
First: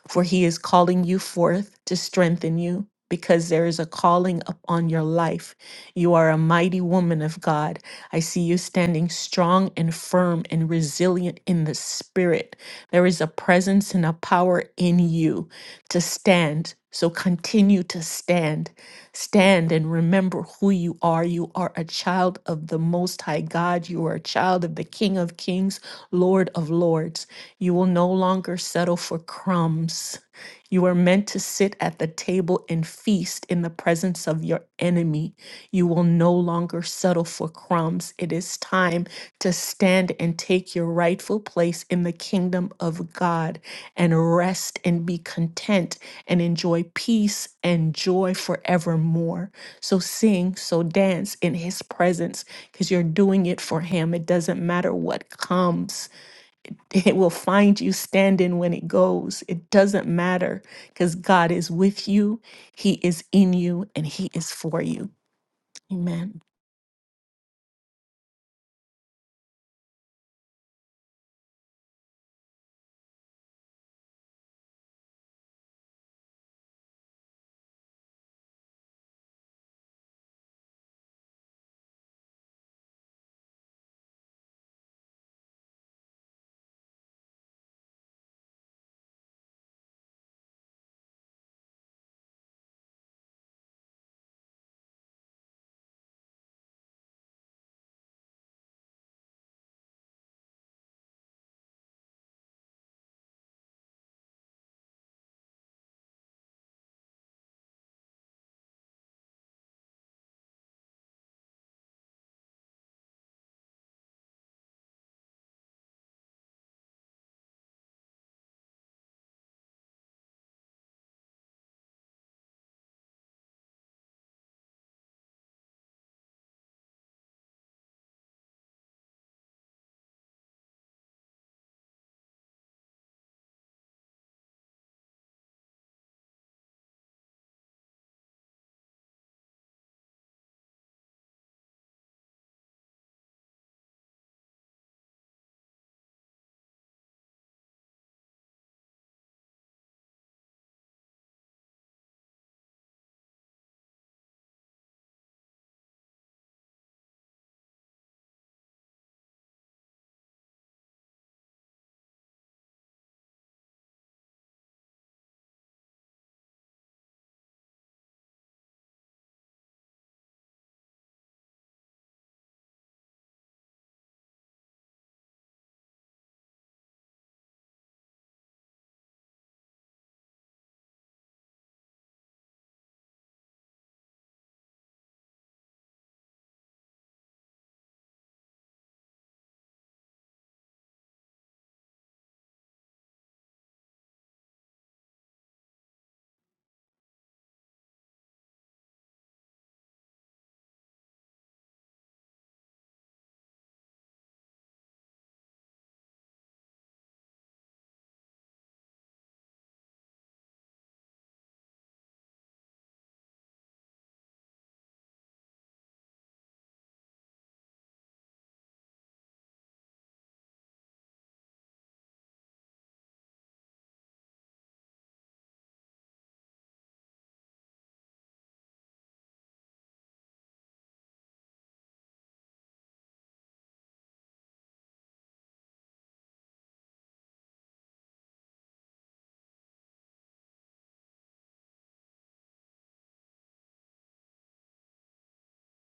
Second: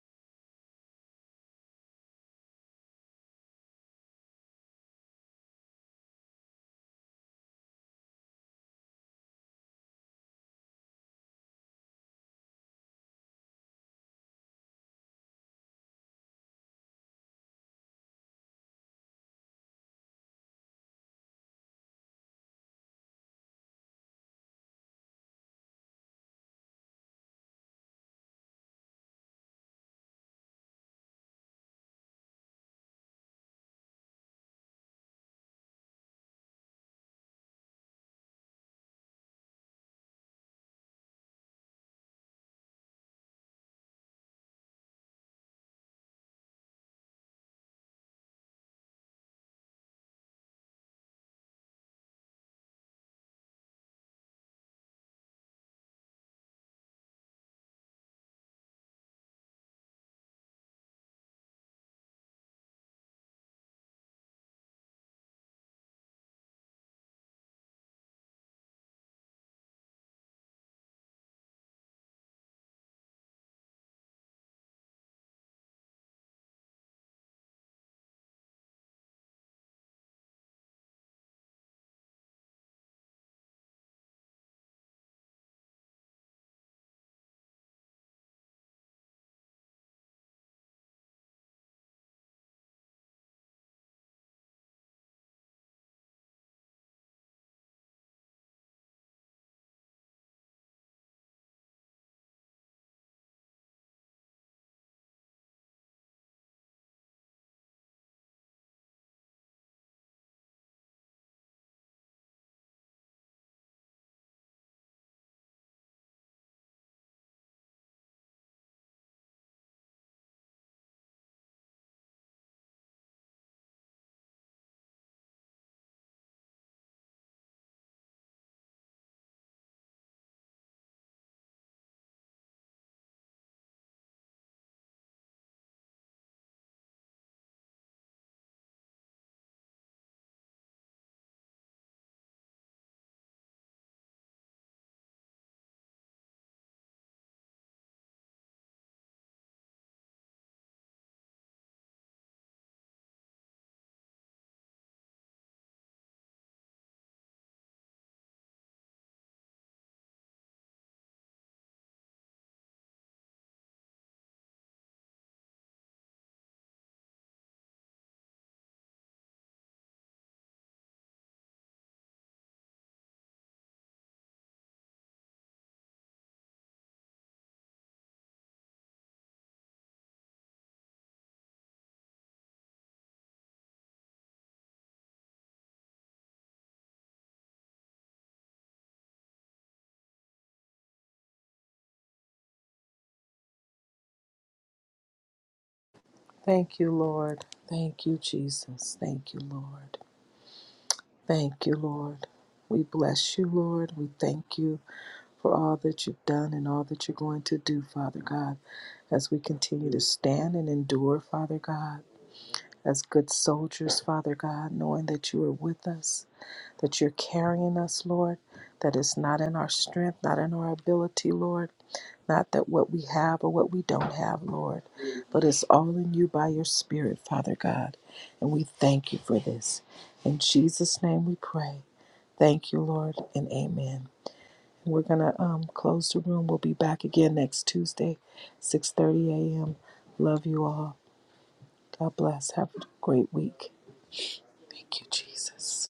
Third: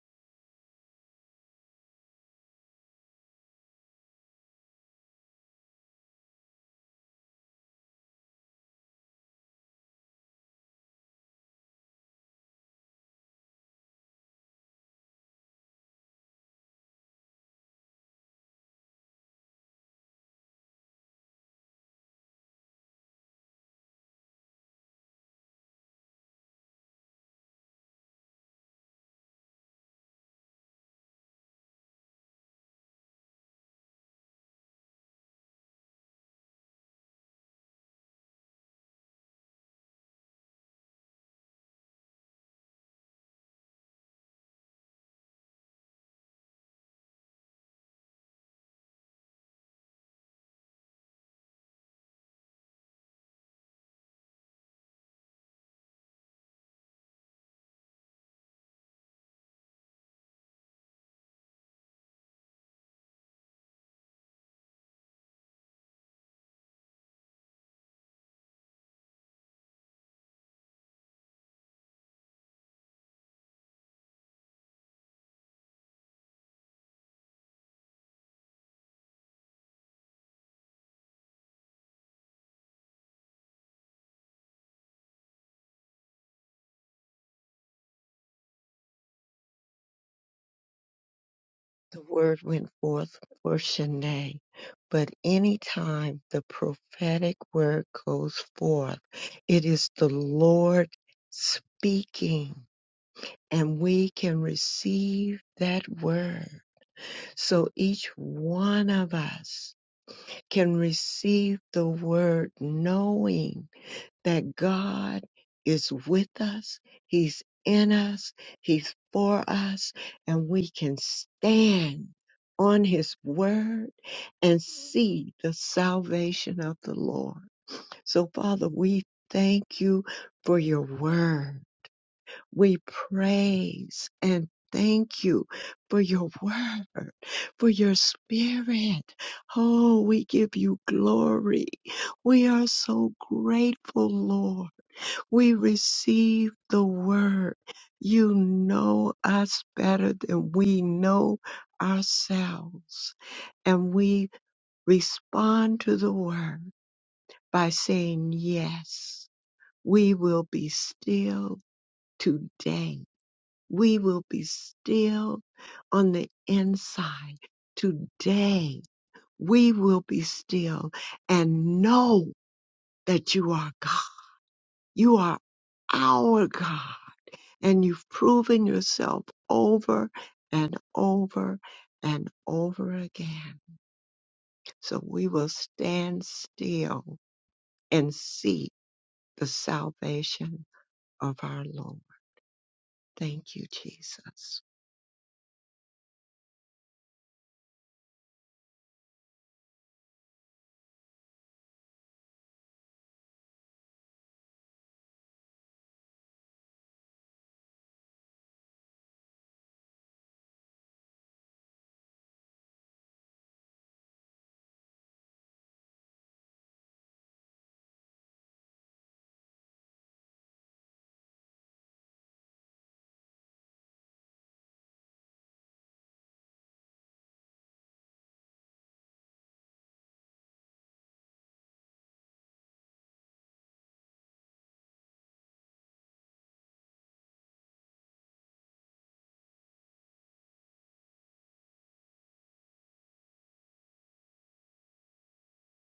Speaker 3: for he is calling you forth to strengthen you because there is a calling upon your life. You are a mighty woman of God. I see you standing strong and firm and resilient in the spirit. There is a presence and a power in you to stand. So continue to stand. Stand and remember who you are. You are a child of the Most High God. You are a child of the King of Kings, Lord of Lords. You will no longer settle for crumbs. You are meant to sit at the table and feast in the presence of your enemy. You will no longer settle for crumbs. It is time to stand and take your rightful place in the kingdom of God and rest and be content and enjoy peace and joy forevermore. So sing, so dance in his presence because you're doing it for him. It doesn't matter what comes. It will find you standing when it goes. It doesn't matter because God is with you, He is in you, and He is for you. Amen.
Speaker 2: The word went forth for Shanae, but any time the prophetic word goes forth, it is the Lord speaking, and we can receive that word. So each one of us can receive the word knowing that God is with us, He's in us, He's for us, and we can stand on His word and see the salvation of the Lord. So, Father, we thank you for your word. We praise and Thank you for your word, for your spirit. Oh, we give you glory. We are so grateful, Lord. We receive the word. You know us better than we know ourselves. And we respond to the word by saying, Yes, we will be still today. We will be still on the inside today. We will be still and know that you are God. You are our God. and you've proven yourself over and over and over again. So we will stand still and see the salvation of our Lord. Thank you, Jesus.
Speaker 1: Thank you, Lord. Thank you, Jesus. Thank you, Lord. Thank you, Lord. We bless you, Lord. We thank you for all that you've done and all that you're going to do, Father God, as we continue to stand and endure, Father God, as good soldiers, Father God, knowing that you are with us. that you're carrying us, Lord, that it's not in our strength, not in our ability, Lord, not that what we have or what we don't have, Lord, but it's all in you by your Spirit, Father God. And we thank you for this. In Jesus' name we pray. Thank you, Lord, and amen. We're going to um, close the room. We'll be back again next Tuesday, 6.30 a.m. Love you all. God bless. Have a great week. Thank you, Jesus.